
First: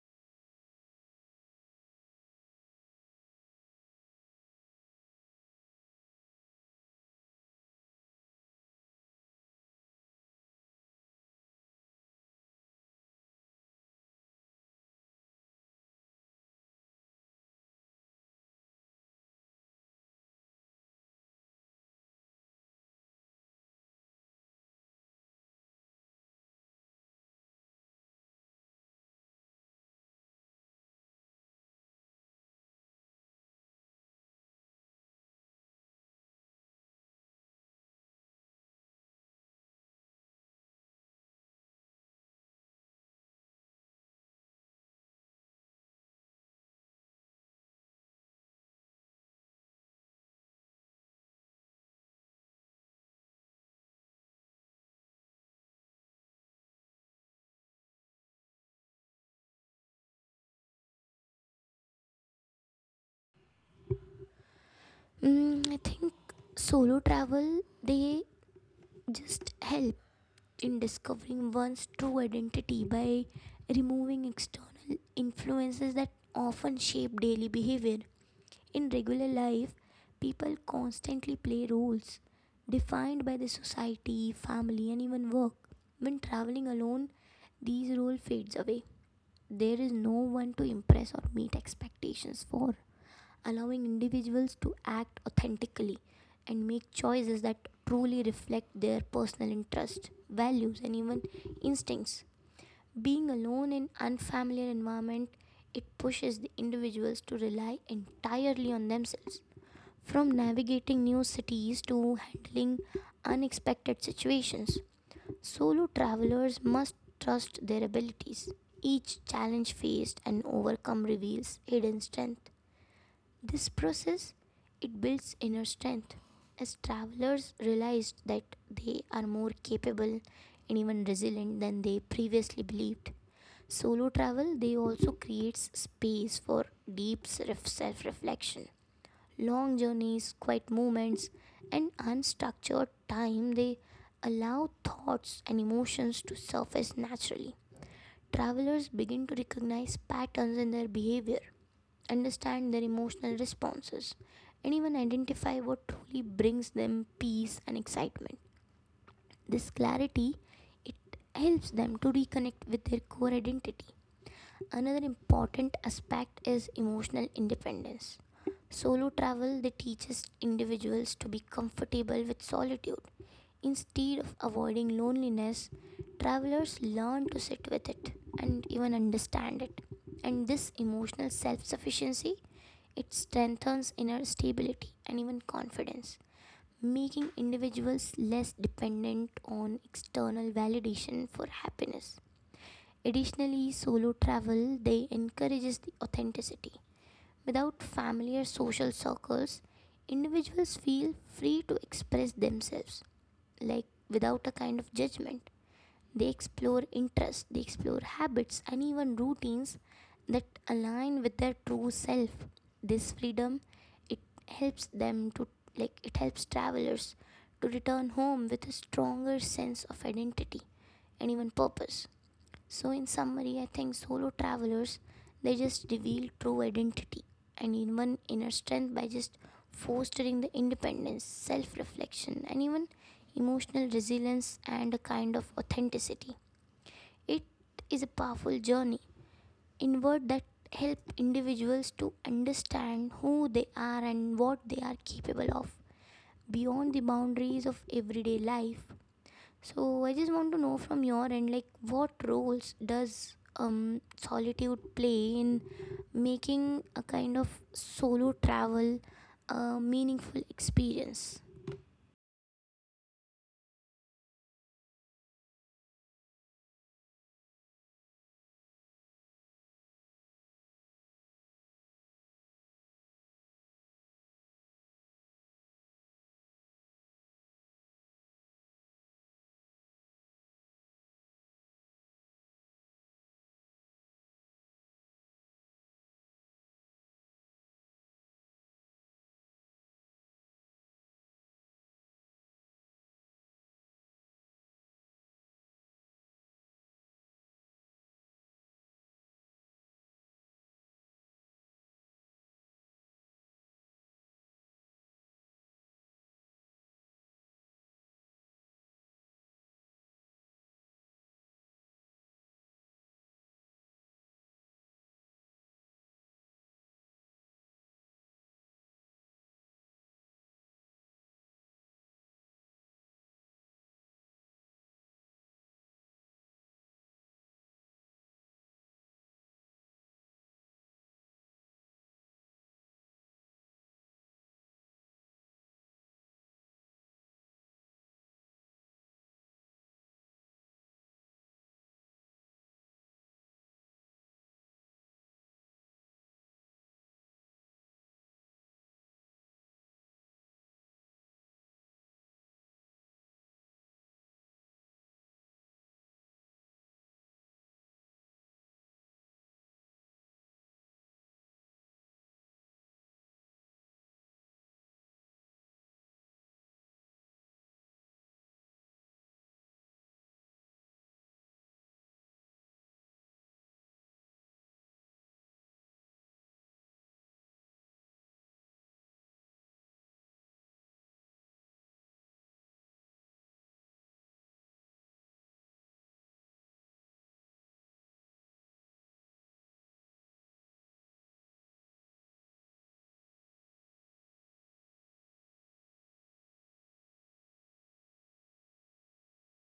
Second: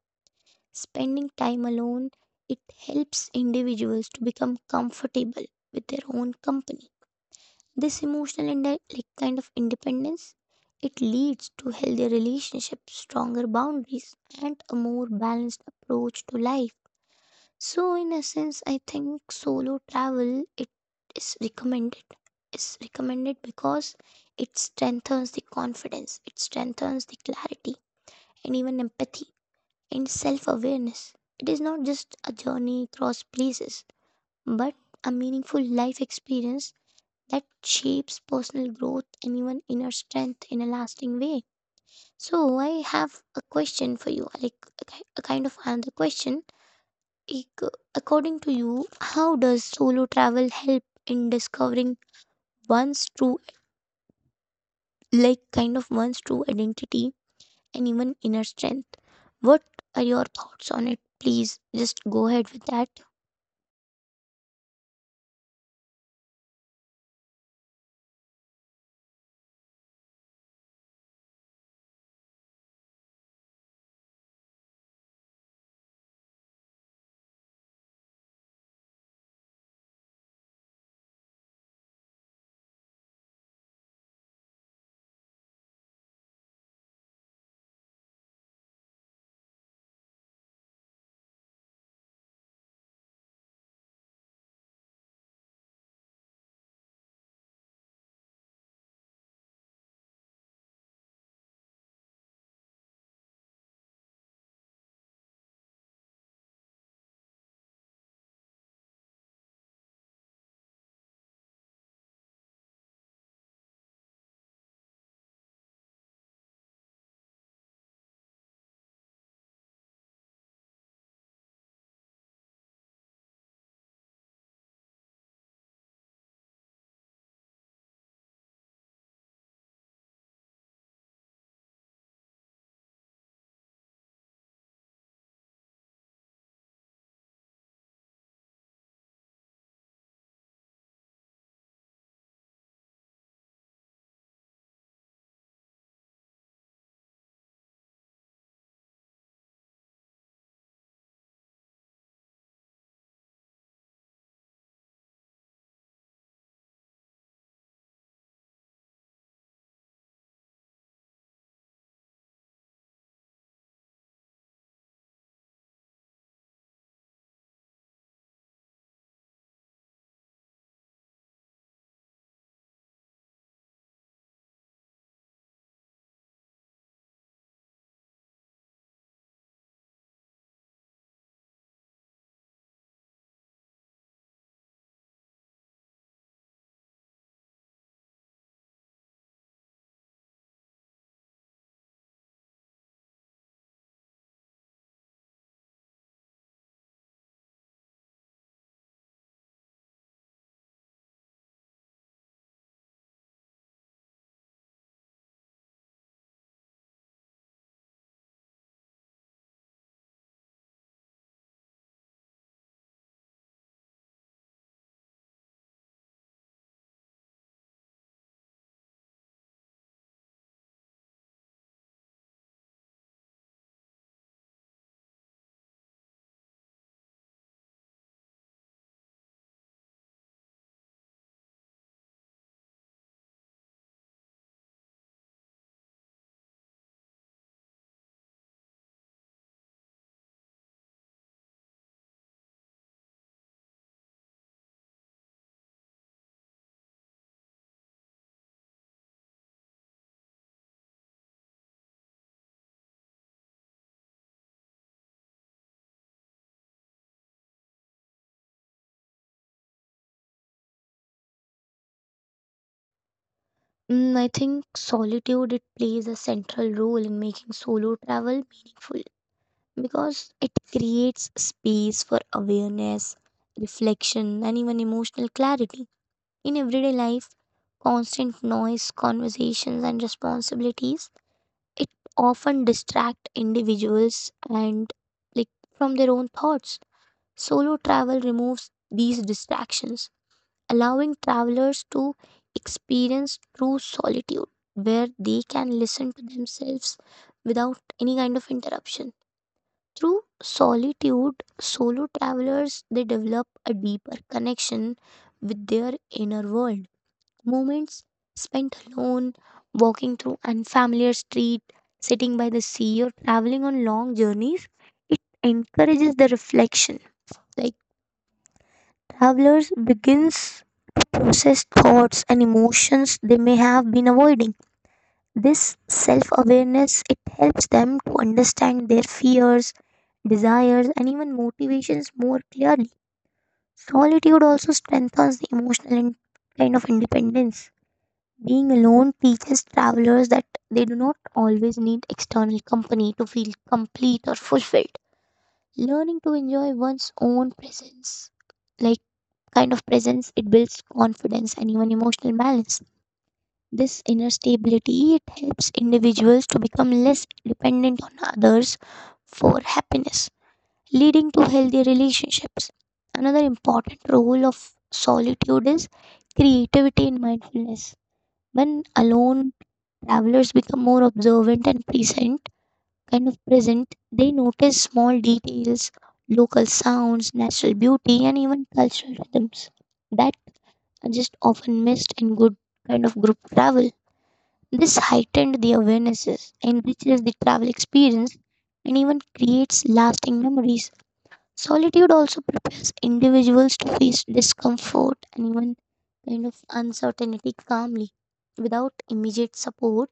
S2: spending time alone. It helps individuals to become comfortable with their own company. This emotional and uh, like kind of independence, it leads to healthier relationships, stronger boundaries, and a more balanced approach to life. So, in essence, I think solo travel it is recommended. Is recommended because it strengthens the confidence, it strengthens the clarity, and even empathy and self-awareness. It is not just a journey across places, but a meaningful life experience that shapes personal growth and even inner strength in a lasting way. So, I have a question for you, like a ki- a kind of another question. Ac- According to you, how does solo travel help in discovering one's true, like kind of one's true identity and even inner strength? What are your thoughts on it? Please just go ahead with that.
S1: Mm, I think solo travel they just help in discovering one's true identity by removing external influences that often shape daily behavior. In regular life, people constantly play roles defined by the society, family, and even work. When traveling alone, these role fades away. There is no one to impress or meet expectations for, allowing individuals to act authentically and make choices that truly reflect their personal interests, values, and even instincts. Being alone in unfamiliar environment, it pushes the individuals to rely entirely on themselves, from navigating new cities to handling unexpected situations. Solo travelers must trust their abilities. Each challenge faced and overcome reveals hidden strength. This process it builds inner strength, as travelers realized that they are more capable and even resilient than they previously believed. Solo travel they also creates space for deep self reflection. Long journeys, quiet moments, and unstructured time, they allow thoughts and emotions to surface naturally. Travelers begin to recognize patterns in their behavior, understand their emotional responses, and even identify what truly brings them peace and excitement. This clarity it helps them to reconnect with their core identity. Another important aspect is emotional independence. Solo travel they teaches individuals to be comfortable with solitude. Instead of avoiding loneliness, travelers learn to sit with it and even understand it. And this emotional self-sufficiency it strengthens inner stability and even confidence, making individuals less dependent on external validation for happiness. Additionally, solo travel they encourages the authenticity. Without familiar social circles, individuals feel free to express themselves, like without a kind of judgment. They explore interests, they explore habits and even routines that align with their true self. This freedom it helps them to like it helps travelers to return home with a stronger sense of identity and even purpose. So in summary, I think solo travelers they just reveal true identity and even inner strength by just fostering the independence, self-reflection, and even emotional resilience and a kind of authenticity. It is a powerful journey inward that help individuals to understand who they are and what they are capable of beyond the boundaries of everyday life. So I just want to know from your end, like what roles does um solitude play in making a kind of solo travel a meaningful experience?
S2: Mm, I think solitude it plays a central role in making solo travel meaningful because it creates space for awareness, reflection, and even emotional clarity. In everyday life, constant noise, conversations, and responsibilities, it often distract individuals and like from their own thoughts. Solo travel removes these distractions, allowing travelers to experience true solitude where they can listen to themselves without any kind of interruption. Through solitude, solo travelers they develop a deeper connection with their inner world. Moments spent alone, walking through unfamiliar street, sitting by the sea or traveling on long journeys, it encourages the reflection. Like Travelers begins to process thoughts and emotions they may have been avoiding. This self-awareness it helps them to understand their fears, desires, and even motivations more clearly. Solitude also strengthens the emotional and kind of independence. Being alone teaches travelers that they do not always need external company to feel complete or fulfilled. Learning to enjoy one's own presence, like kind of presence, it builds confidence and even emotional balance. This inner stability it helps individuals to become less dependent on others for happiness, leading to healthy relationships. Another important role of solitude is creativity and mindfulness. When alone, travelers become more observant and present, kind of present, they notice small details, local sounds, natural beauty, and even cultural rhythms that are just often missed in good kind of group travel. This heightened the awarenesses, enriches the travel experience, and even creates lasting memories. Solitude also prepares individuals to face discomfort and even kind of uncertainty calmly. Without immediate support,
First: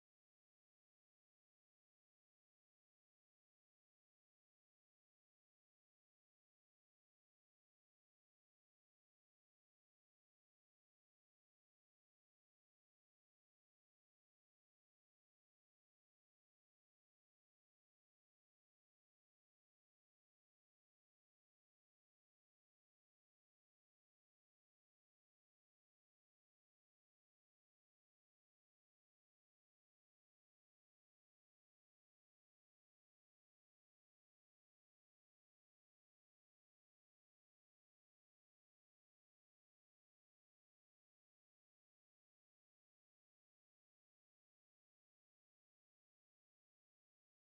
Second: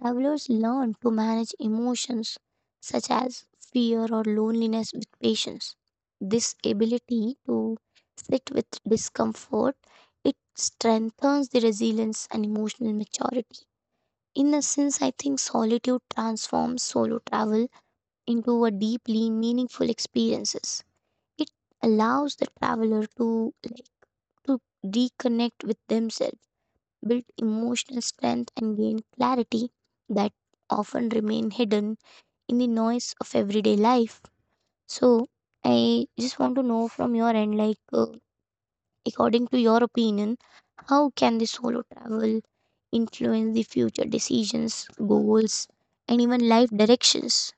S2: travelers learn to manage emotions such as fear or loneliness with patience. This ability to sit with discomfort, it strengthens the resilience and emotional maturity. In a sense, I think solitude transforms solo travel into a deeply meaningful experiences. It allows the traveler to like to reconnect with themselves, build emotional strength and gain clarity that often remain hidden in the noise of everyday life. So I just want to know from your end, like uh, according to your opinion, how can the solo travel influence the future decisions, goals, and even life directions?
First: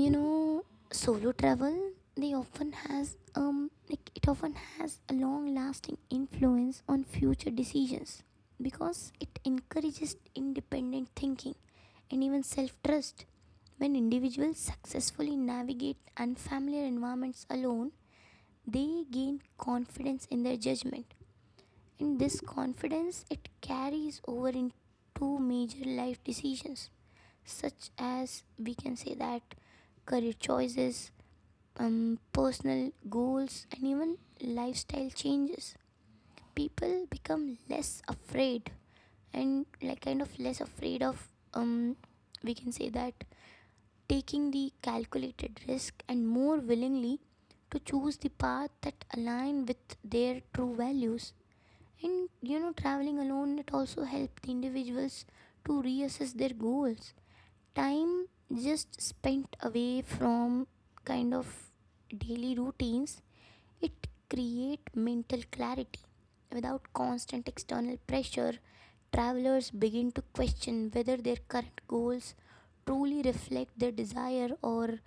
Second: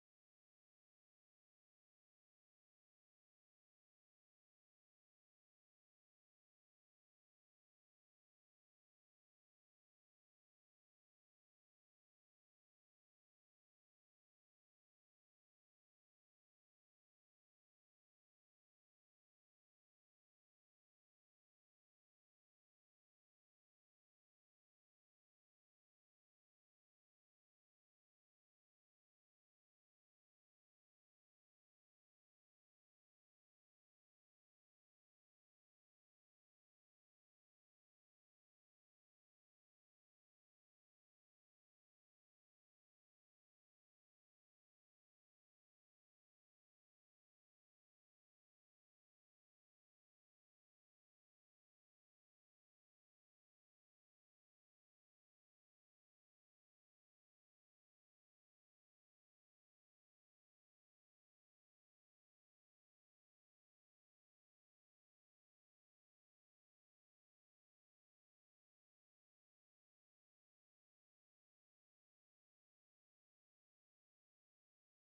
S1: You know, solo travel they often has um like it often has a long lasting influence on future decisions because it encourages independent thinking and even self trust. When individuals successfully navigate unfamiliar environments alone, they gain confidence in their judgment, and this confidence it carries over into major life decisions, such as we can say that career choices, um, personal goals, and even lifestyle changes. People become less afraid, and like kind of less afraid of, um, we can say that, taking the calculated risk and more willingly to choose the path that align with their true values. And you know, traveling alone it also helps the individuals to reassess their goals. Time just spent away from kind of daily routines, it create mental clarity. Without constant external pressure, travelers begin to question whether their current goals truly reflect their desire or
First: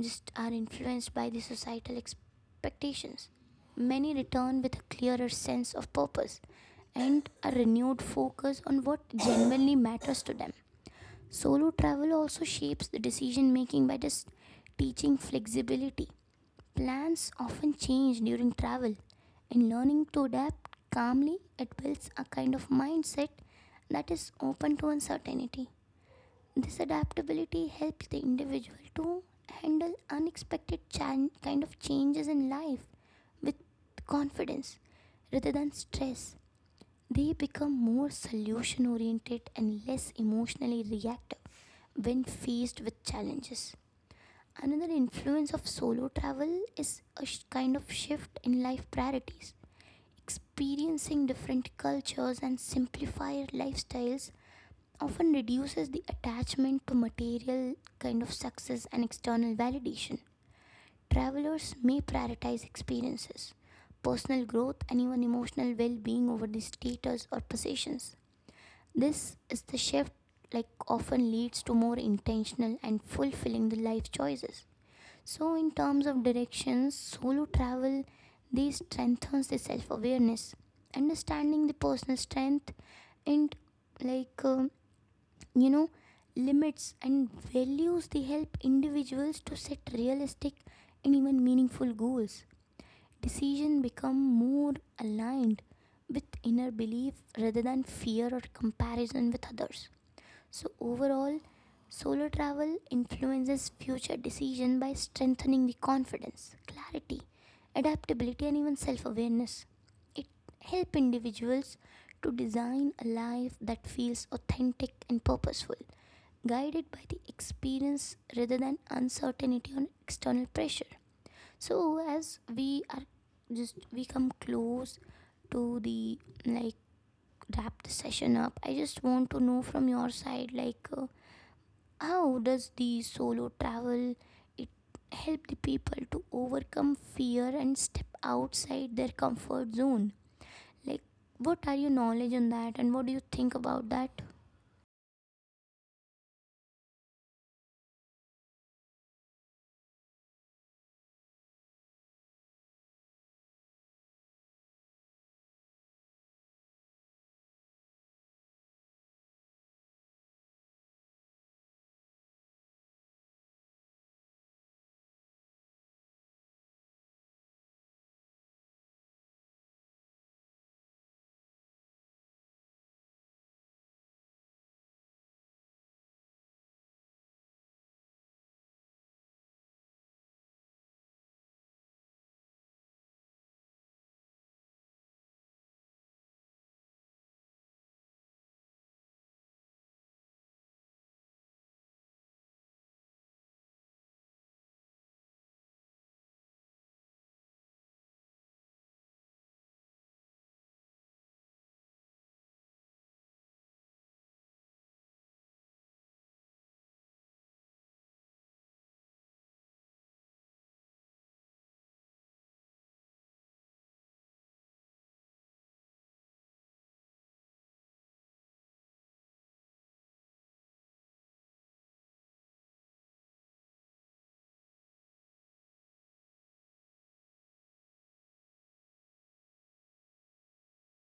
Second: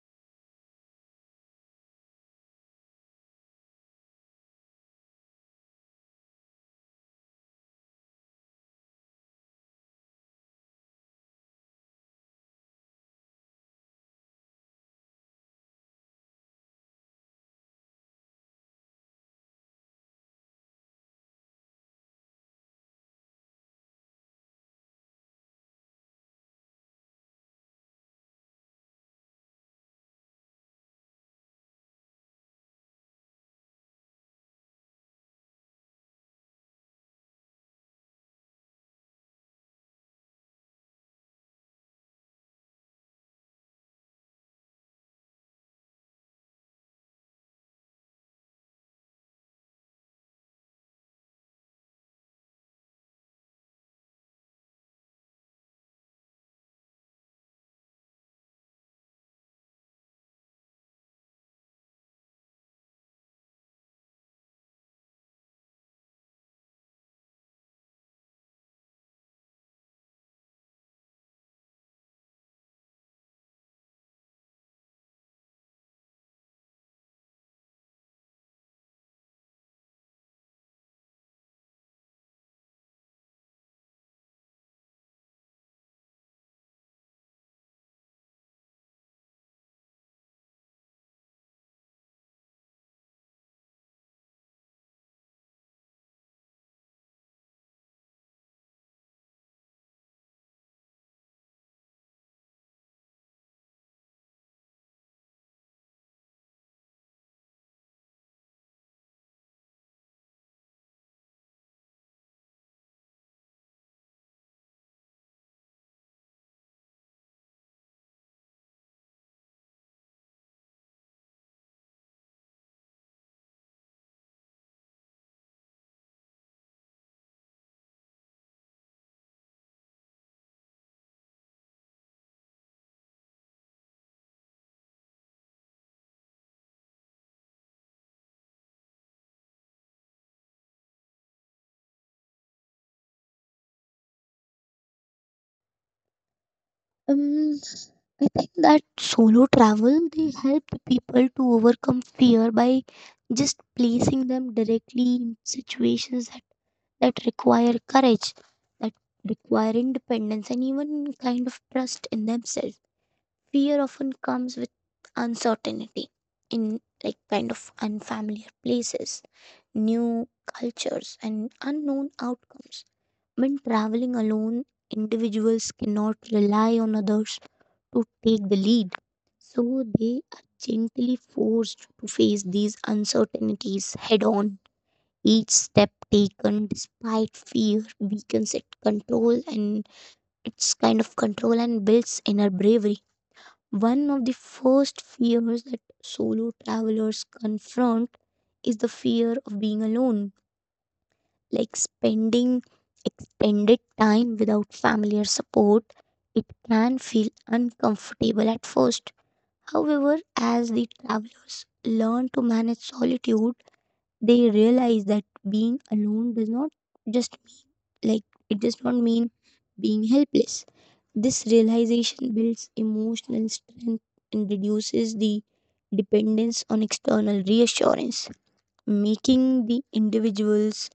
S1: just are influenced by the societal expectations. Many return with a clearer sense of purpose and a renewed focus on what genuinely matters to them. Solo travel also shapes the decision making by just teaching flexibility. Plans often change during travel, and learning to adapt calmly it builds a kind of mindset that is open to uncertainty. This adaptability helps the individual to handle unexpected chan- kind of changes in life with confidence rather than stress. They become more solution oriented and less emotionally reactive when faced with challenges. Another influence of solo travel is a sh- kind of shift in life priorities. Experiencing different cultures and simplified lifestyles often reduces the attachment to material kind of success and external validation. Travelers may prioritize experiences, personal growth, and even emotional well being over the status or possessions. This is the shift like often leads to more intentional and fulfilling the life choices. So, in terms of directions, solo travel this strengthens the self awareness, understanding the personal strength, and like um, you know, limits and values. They help individuals to set realistic and even meaningful goals. Decision become more aligned with inner belief rather than fear or comparison with others. So overall, solo travel influences future decision by strengthening the confidence, clarity, adaptability and even self-awareness. It help individuals to design a life that feels authentic and purposeful, guided by the experience rather than uncertainty or external pressure. So as we are just we come close to the like wrap the session up, I just want to know from your side, like uh, how does the solo travel it help the people to overcome fear and step outside their comfort zone? Like what are your knowledge on that and what do you think about that?
S2: Um, I think that solo travel they help people to overcome fear by just placing them directly in situations that, that require courage, that require independence, and even kind of trust in themselves. Fear often comes with uncertainty in like kind of unfamiliar places, new cultures, and unknown outcomes. When traveling alone, individuals cannot rely on others to take the lead. So they are gently forced to face these uncertainties head on. Each step taken despite fear weakens its control and its kind of control and builds inner bravery. One of the first fears that solo travelers confront is the fear of being alone, like spending extended time without family or support. It can feel uncomfortable at first. However, as the travelers learn to manage solitude, they realize that being alone does not just mean like it does not mean being helpless. This realization builds emotional strength and reduces the dependence on external reassurance, making the individuals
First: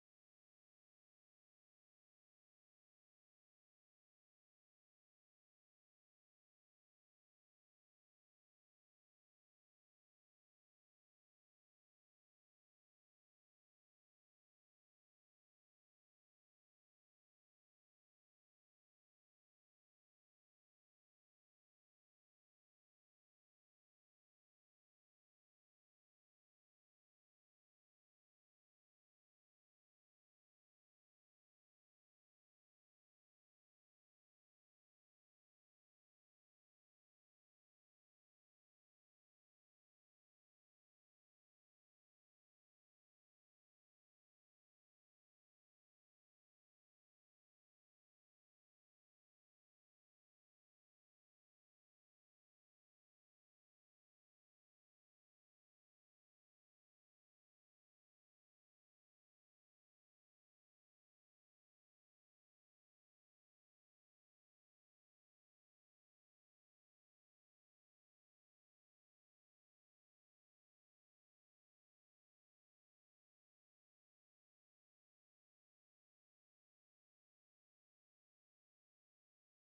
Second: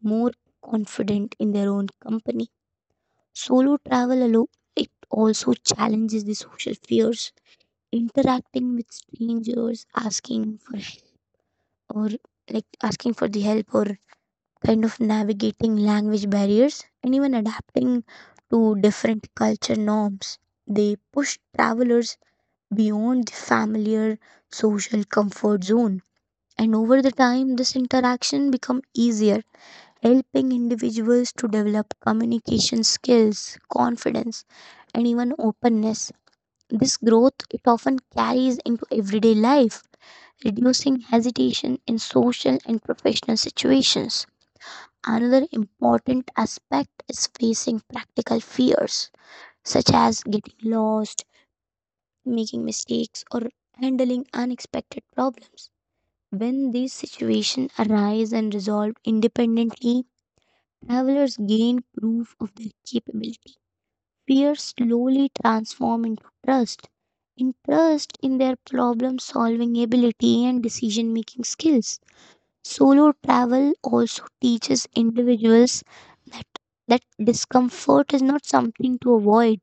S2: more confident in their own company. Solo travel alone it also challenges the social fears, interacting with strangers, asking for help, or like asking for the help, or kind of navigating language barriers, and even adapting to different culture norms. They push travelers beyond the familiar social comfort zone. And over the time, this interaction become easier, helping individuals to develop communication skills, confidence, and even openness. This growth it often carries into everyday life, reducing hesitation in social and professional situations. Another important aspect is facing practical fears, such as getting lost, making mistakes, or handling unexpected problems. When these situations arise and resolved independently, travelers gain proof of their capability. Fears slowly transform into trust, in trust in their problem solving ability and decision making skills. Solo travel also teaches individuals that, that discomfort is not something to avoid,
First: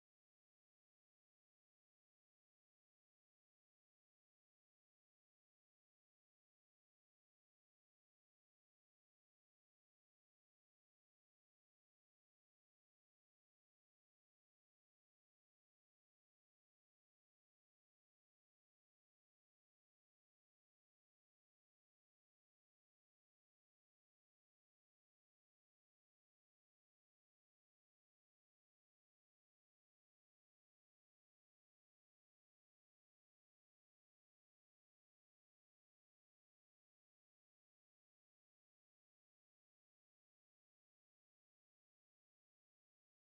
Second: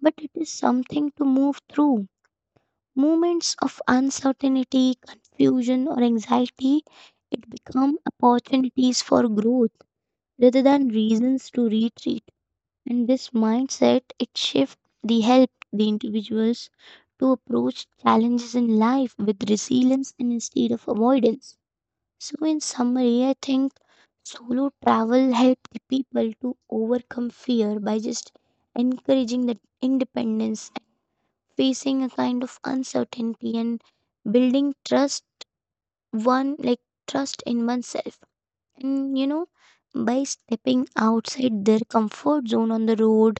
S2: but it is something to move through. Moments of uncertainty, confusion, or anxiety, it become opportunities for growth rather than reasons to retreat. And this mindset, it shifts the help the individuals to approach challenges in life with resilience and instead of avoidance. So, in summary, I think solo travel helps the people to overcome fear by just encouraging that independence and facing a kind of uncertainty and building trust, one like trust in oneself. And you know, by stepping outside their comfort zone on the road,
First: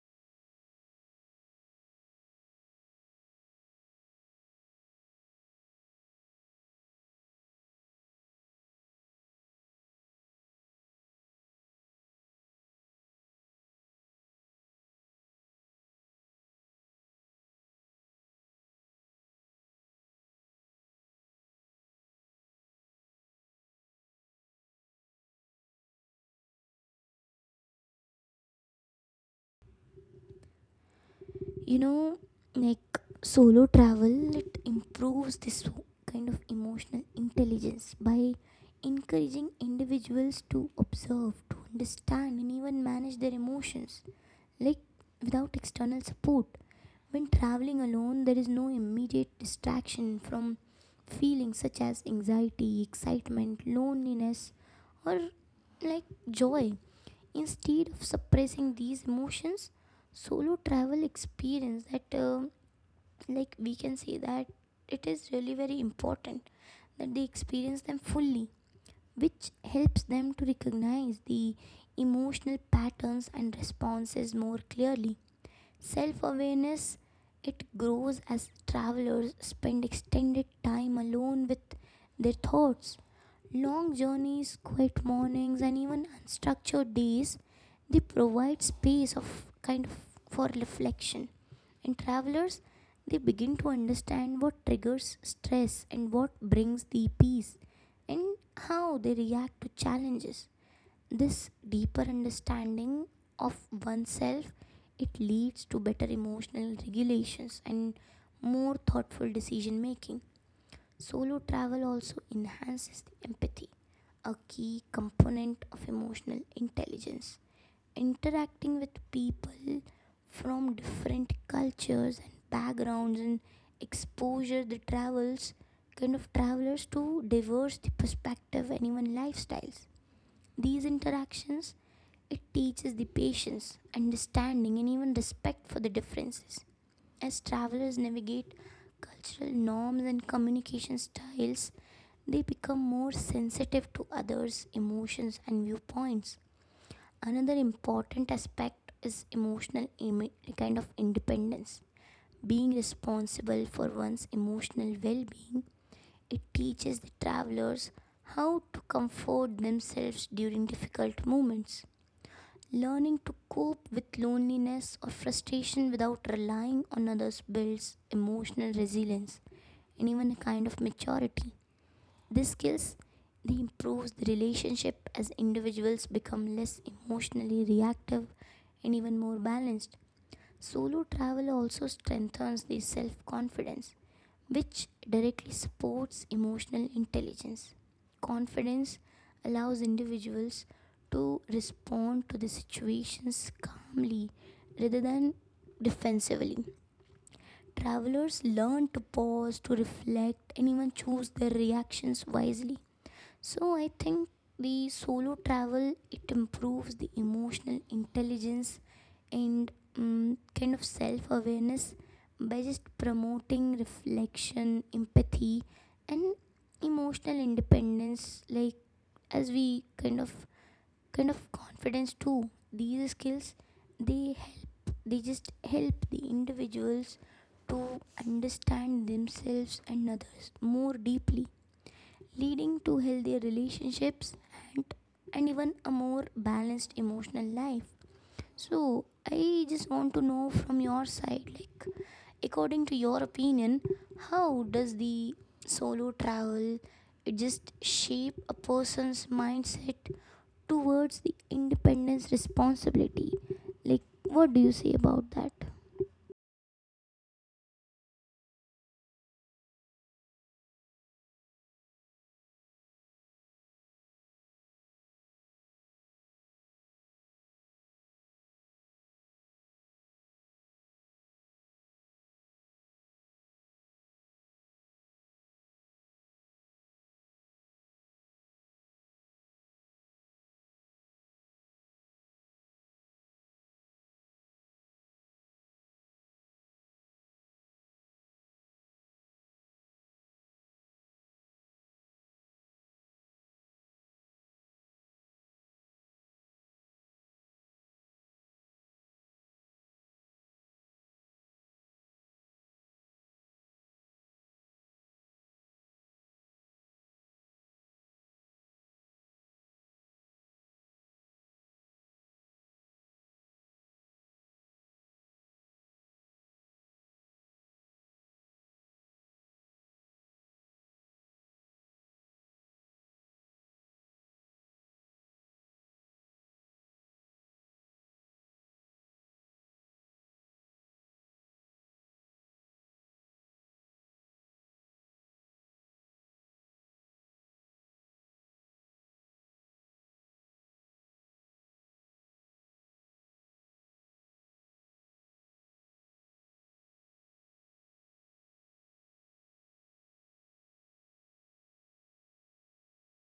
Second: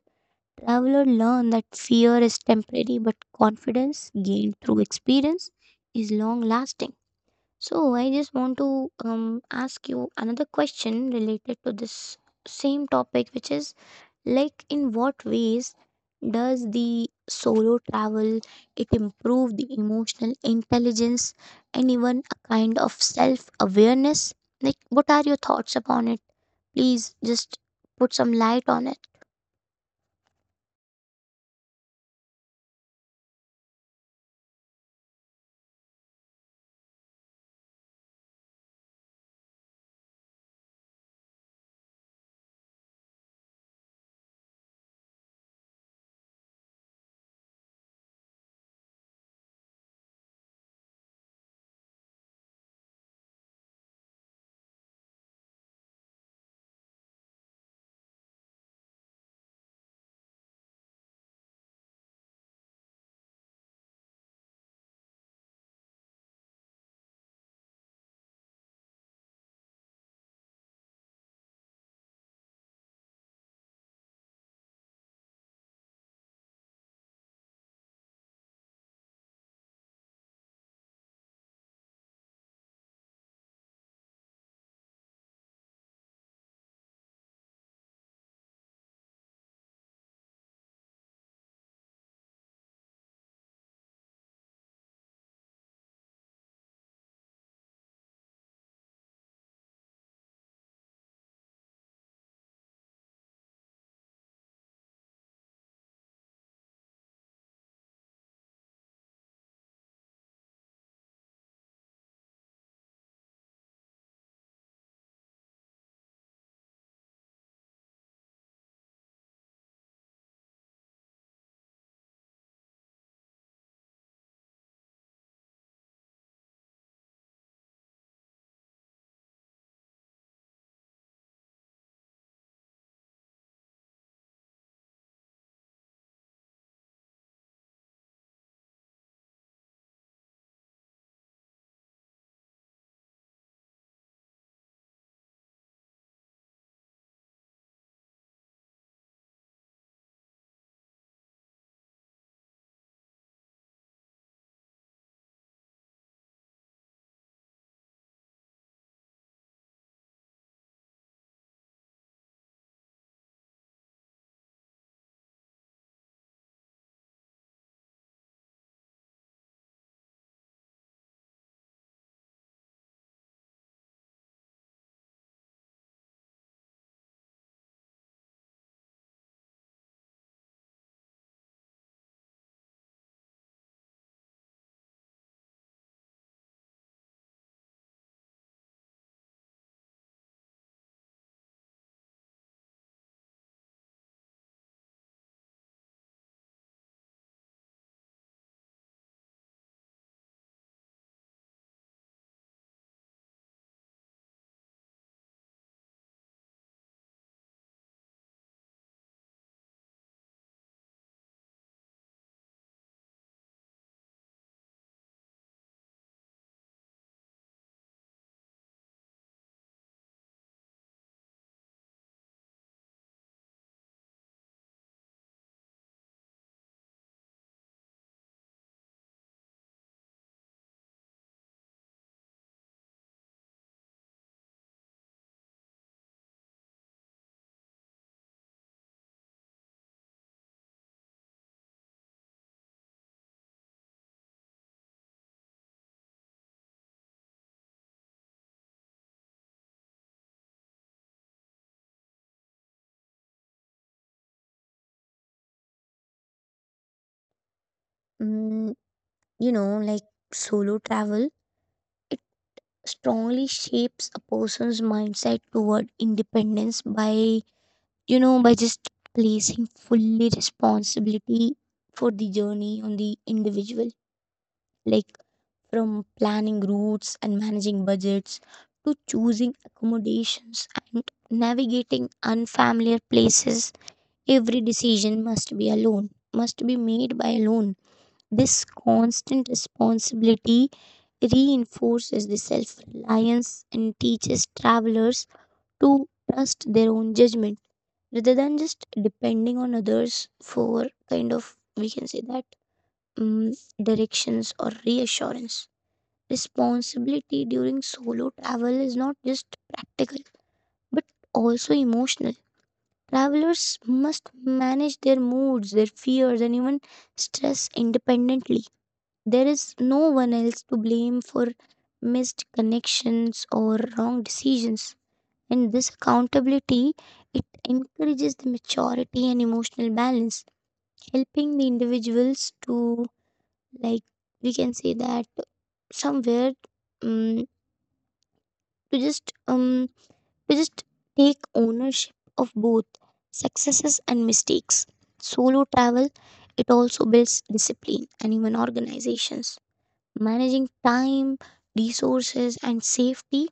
S2: traveler learn that fear is temporary but confidence gained through experience is long lasting. So I just want to um, ask you another question related to this same topic, which is like in what ways does the solo travel it improve the emotional intelligence and even a kind of self awareness? Like, what are your thoughts upon it? Please just put some light on it.
S1: You know, like solo travel it improves this kind of emotional intelligence by encouraging individuals to observe, to understand and even manage their emotions, like without external support. When traveling alone, there is no immediate distraction from feelings such as anxiety, excitement, loneliness, or like joy. Instead of suppressing these emotions, solo travel experience that, uh, like, we can say that it is really very important that they experience them fully, which helps them to recognize the emotional patterns and responses more clearly. Self awareness it grows as travelers spend extended time alone with their thoughts. Long journeys, quiet mornings, and even unstructured days, they provide space of kind of for reflection. And travelers they begin to understand what triggers stress and what brings the peace and how they react to challenges. This deeper understanding of oneself it leads to better emotional regulations and more thoughtful decision making. Solo travel also enhances the empathy, a key component of emotional intelligence. Interacting with people from different cultures and backgrounds and exposure the travels kind of travelers to diverse the perspective and even lifestyles. These interactions it teaches the patience, understanding, and even respect for the differences. As travelers navigate cultural norms and communication styles, they become more sensitive to others' emotions and viewpoints. Another important aspect is emotional imi- kind of independence. Being responsible for one's emotional well being, it teaches the travelers how to comfort themselves during difficult moments. Learning to cope with loneliness or frustration without relying on others builds emotional resilience and even a kind of maturity. These skills they improves the relationship as individuals become less emotionally reactive and even more balanced. Solo travel also strengthens the self-confidence which directly supports emotional intelligence. Confidence allows individuals to respond to the situations calmly rather than defensively. Travelers learn to pause, to reflect, and even choose their reactions wisely. So I think the solo travel it improves the emotional intelligence and, um, kind of self awareness, by just promoting reflection, empathy, and emotional independence. Like as we kind of kind of confidence too. These skills they help they just help the individuals to understand themselves and others more deeply, leading to healthier relationships and, and even a more balanced emotional life. So, I just want to know from your side, like, according to your opinion, how does the solo travel it just shape a person's mindset towards the independence responsibility? Like, what do you say about that?
S2: Mm, you know, like solo travel, it strongly shapes a person's mindset toward independence by you know by just placing fully responsibility for the journey on the individual, like from planning routes and managing budgets to choosing accommodations and navigating unfamiliar places. Every decision must be alone, must be made by alone. This constant responsibility reinforces the self reliance and teaches travelers to trust their own judgment rather than just depending on others for kind of, we can say that, mm directions or reassurance. Responsibility during solo travel is not just practical but also emotional. Travelers must manage their moods, their fears and even stress independently. There is no one else to blame for missed connections or wrong decisions. And this accountability it encourages the maturity and emotional balance, helping the individuals to like we can say that somewhere, um, to just um to just take ownership of both successes and mistakes. Solo travel it also builds discipline and even organizations. Managing time, resources, and safety,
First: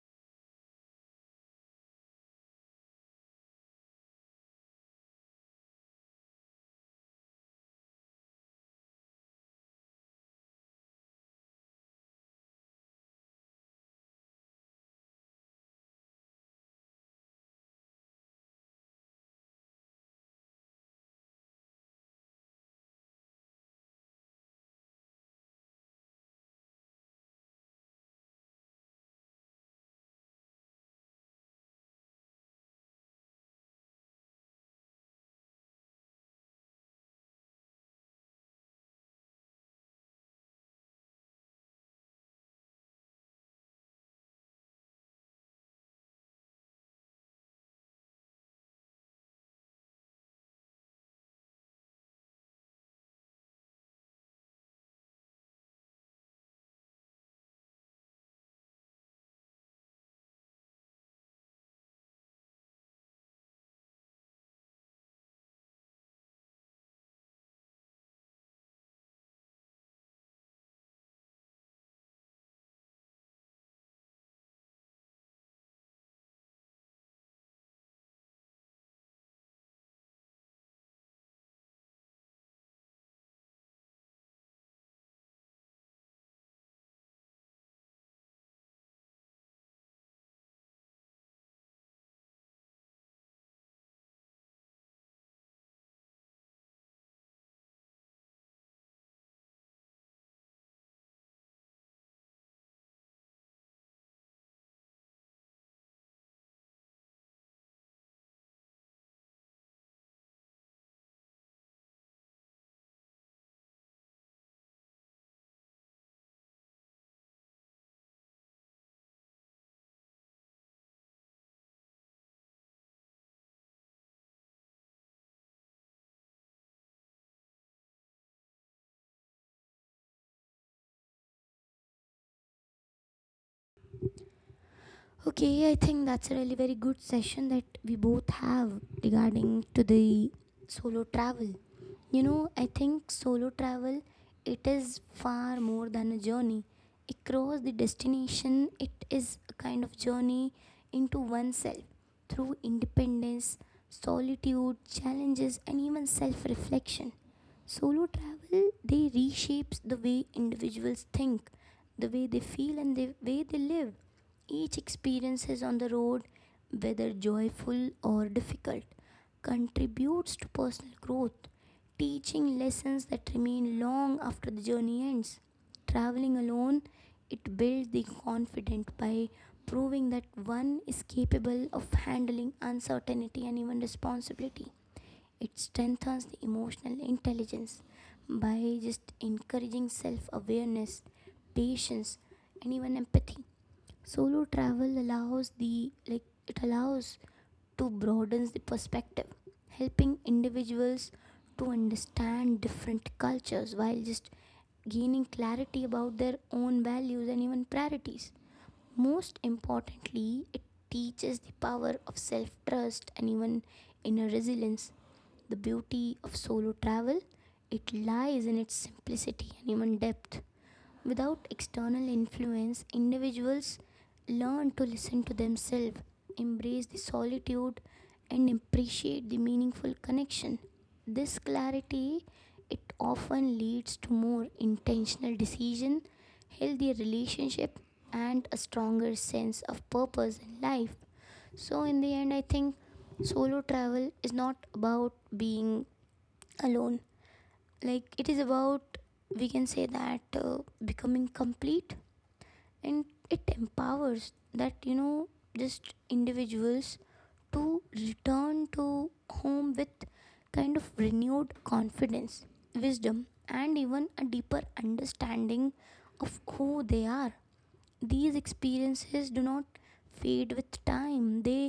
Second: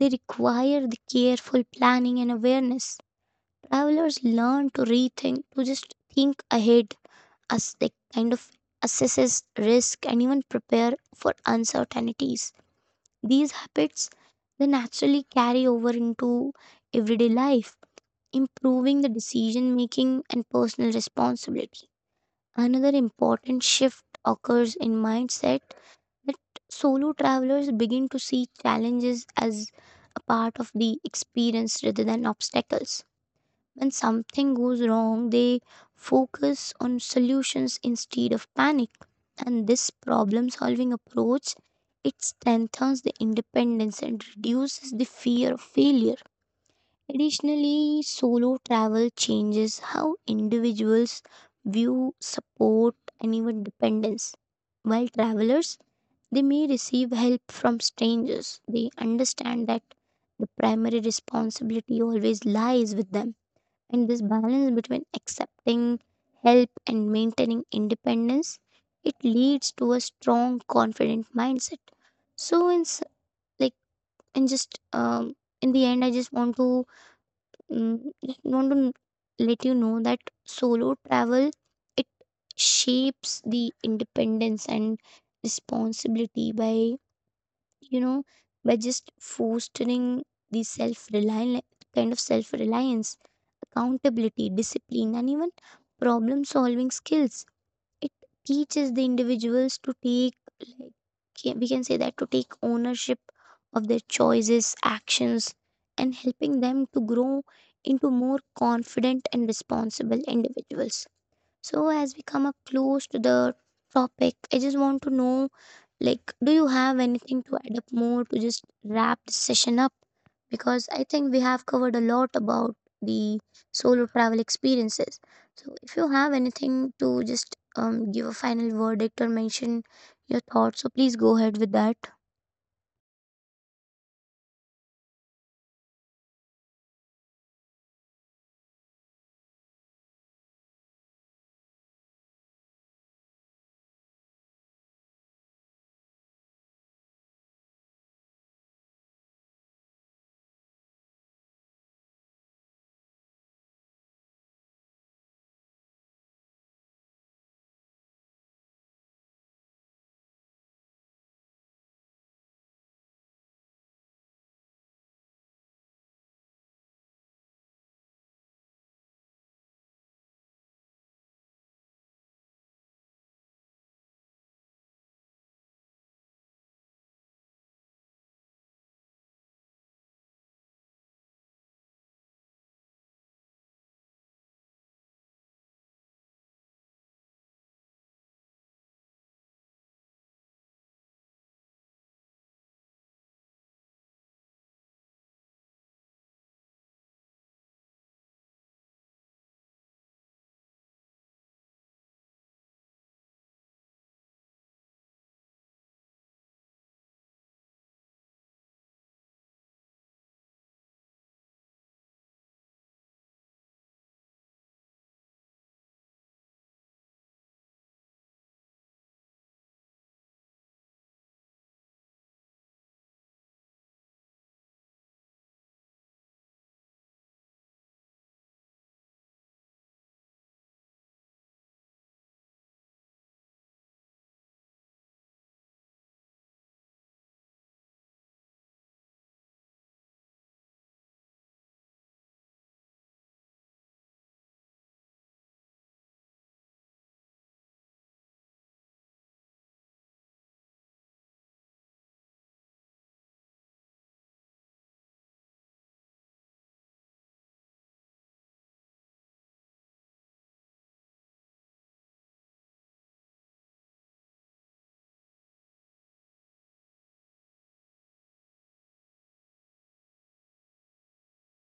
S2: they require the careful planning and awareness. Travelers learn to rethink, to just think ahead as they kind of assesses risk and even prepare for uncertainties. These habits they naturally carry over into everyday life, improving the decision making and personal responsibility. Another important shift occurs in mindset that solo travelers begin to see challenges as a part of the experience rather than obstacles. When something goes wrong, they focus on solutions instead of panic. And this problem solving approach it strengthens the independence and reduces the fear of failure. Additionally, solo travel changes how individuals view support and even dependence. While travelers, they may receive help from strangers. They understand that the primary responsibility always lies with them, and this balance between accepting help and maintaining independence, it leads to a strong, confident mindset. So in s- like in just um, in the end, I just want to mm, just want to let you know that solo travel it shapes the independence and responsibility by, you know, by just fostering the self reliant, kind of self reliance, accountability, discipline, and even problem solving skills. It teaches the individuals to take like ca- we can say that to take ownership of their choices, actions, and helping them to grow into more confident and responsible individuals. So, as we come up close to the topic, I just want to know, like, do you have anything to add up more to just wrap this session up? Because I think we have covered a lot about the solo travel experiences. So, if you have anything to just um, give a final verdict or mention your thoughts, so please go ahead with that.
S1: Okay, I think that's a really very good session that we both have regarding to the solo travel. You know, I think solo travel it is far more than a journey. Across the destination, it is a kind of journey into oneself through independence, solitude, challenges and even self-reflection. Solo travel they reshapes the way individuals think, the way they feel and the way they live. Each experience is on the road, whether joyful or difficult, contributes to personal growth, teaching lessons that remain long after the journey ends. Traveling alone, it builds the confident by proving that one is capable of handling uncertainty and even responsibility. It strengthens the emotional intelligence by just encouraging self awareness, patience, and even empathy. Solo travel allows the like it allows to broaden the perspective, helping individuals to understand different cultures while just gaining clarity about their own values and even priorities. Most importantly, it teaches the power of self trust and even inner resilience. The beauty of solo travel, it lies in its simplicity and even depth. Without external influence, individuals learn to listen to themselves, embrace the solitude, and appreciate the meaningful connection. This clarity it often leads to more intentional decision, healthier relationship, and a stronger sense of purpose in life. So in the end, I think solo travel is not about being alone. Like it is about, we can say that, uh, becoming complete, and it empowers that you know just individuals to return to home with kind of renewed confidence, wisdom and even a deeper understanding of who they are. These experiences do not fade with time, they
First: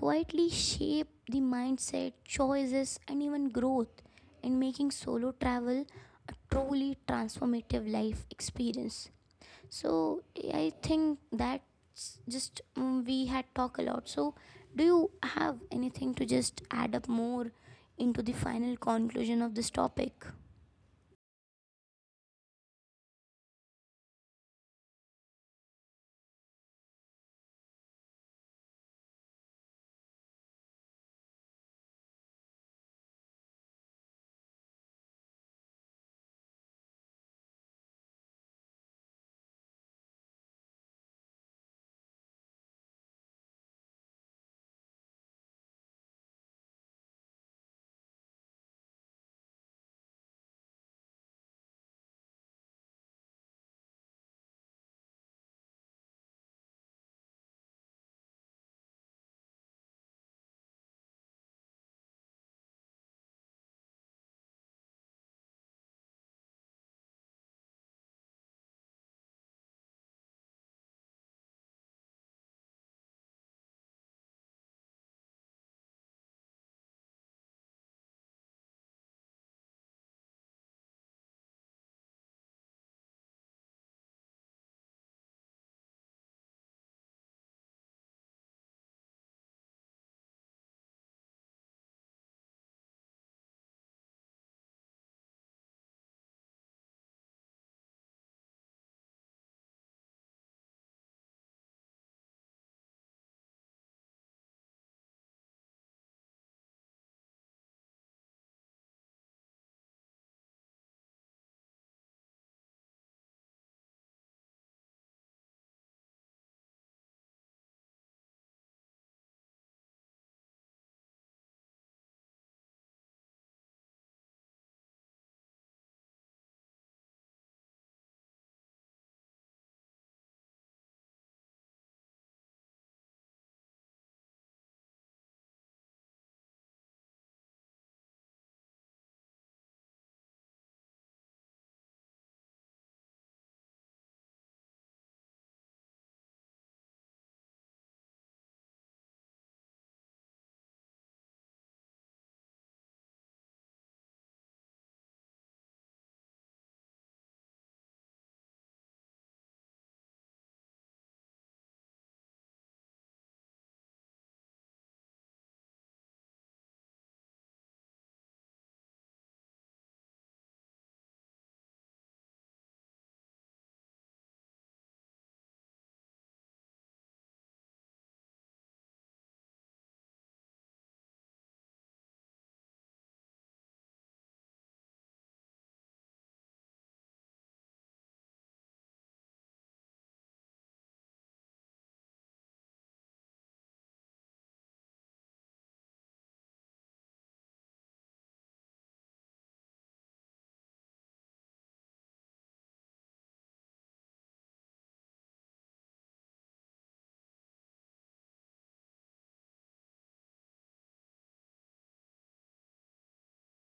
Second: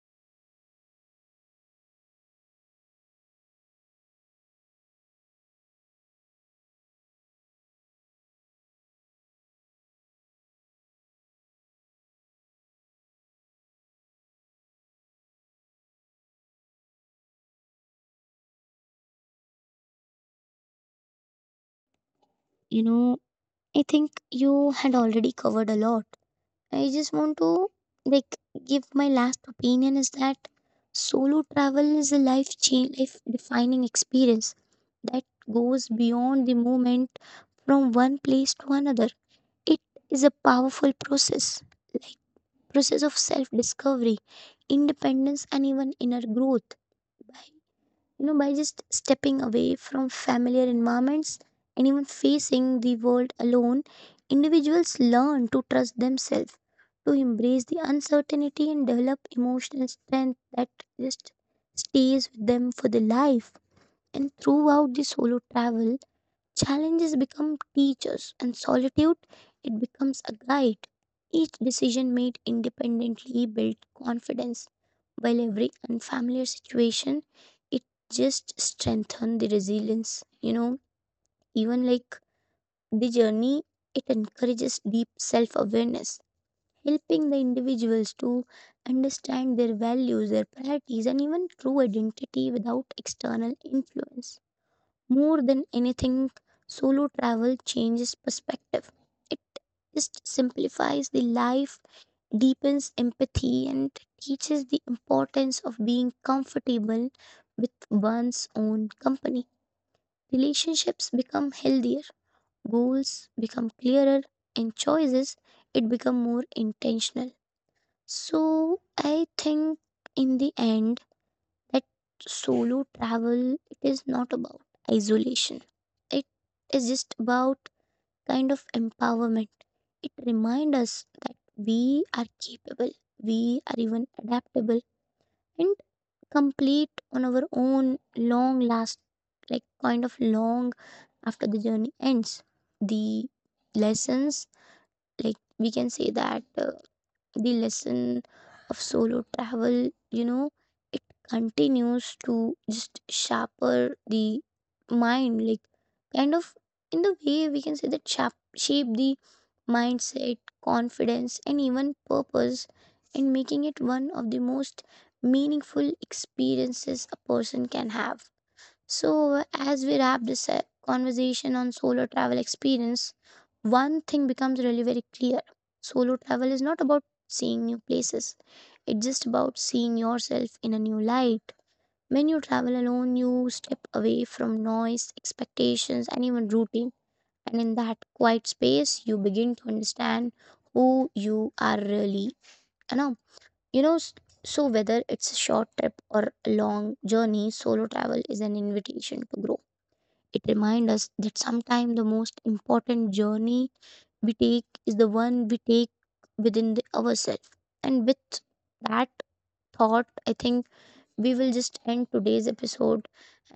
S1: quietly shape the mindset, choices and even growth, in making solo travel a truly transformative life experience. So I think that's just, mm, we had talked a lot, so do you have anything to just add up more into the final conclusion of this topic?
S2: You know, I think you had already covered a lot. I just want to like give my last opinion is that solo travel is a life change, life defining experience that goes beyond the moment from one place to another. It is a powerful process, like process of self discovery, independence and even inner growth. By, you know, by just stepping away from familiar environments and even facing the world alone, individuals learn to trust themselves, to embrace the uncertainty and develop emotional strength that just stays with them for the life. And throughout the solo travel, challenges become teachers, and solitude it becomes a guide. Each decision made independently builds confidence, while every unfamiliar situation it just strengthens the resilience. You know, even like the journey, it encourages deep self-awareness, helping the individuals to understand their values, their priorities, and even true identity without external influence. More than anything, solo travel changes perspective. It just simplifies the life, deepens empathy, and teaches the importance of being comfortable with one's own company. Relationships become healthier, goals become clearer, and choices it become more intentional. So I think in the end that solo travel it is not about isolation, it is just about kind of empowerment. It reminds us that we are capable, we are even adaptable, and complete on our own. Long last, like kind of long after the journey ends, the lessons, like we can say that uh, the lesson of solo travel, you know, it continues to just sharper the mind, like kind of in the way we can say that sharp, shape the mindset, confidence, and even purpose, and making it one of the most meaningful experiences a person can have. So, as we wrap this uh, conversation on solo travel experience, one thing becomes really very clear. Solo travel is not about seeing new places, it's just about seeing yourself in a new light. When you travel alone, you step away from noise, expectations, and even routine. And in that quiet space, you begin to understand who you are really. You know, you know. s- So whether it's a short trip or a long journey, solo travel is an invitation to grow. It reminds us that sometimes the most important journey we take is the one we take within the, ourselves. And with that thought, I think we will just end today's episode.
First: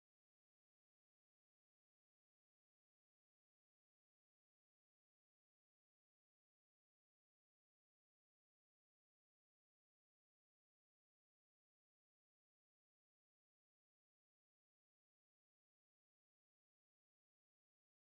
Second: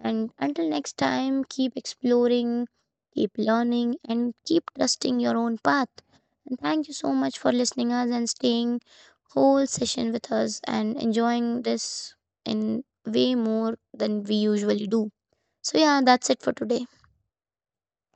S2: And until next time, keep exploring, keep learning, and keep trusting your own path. And thank you so much for listening us and staying whole session with us and enjoying this in way more than we usually do. So yeah, that's it for today.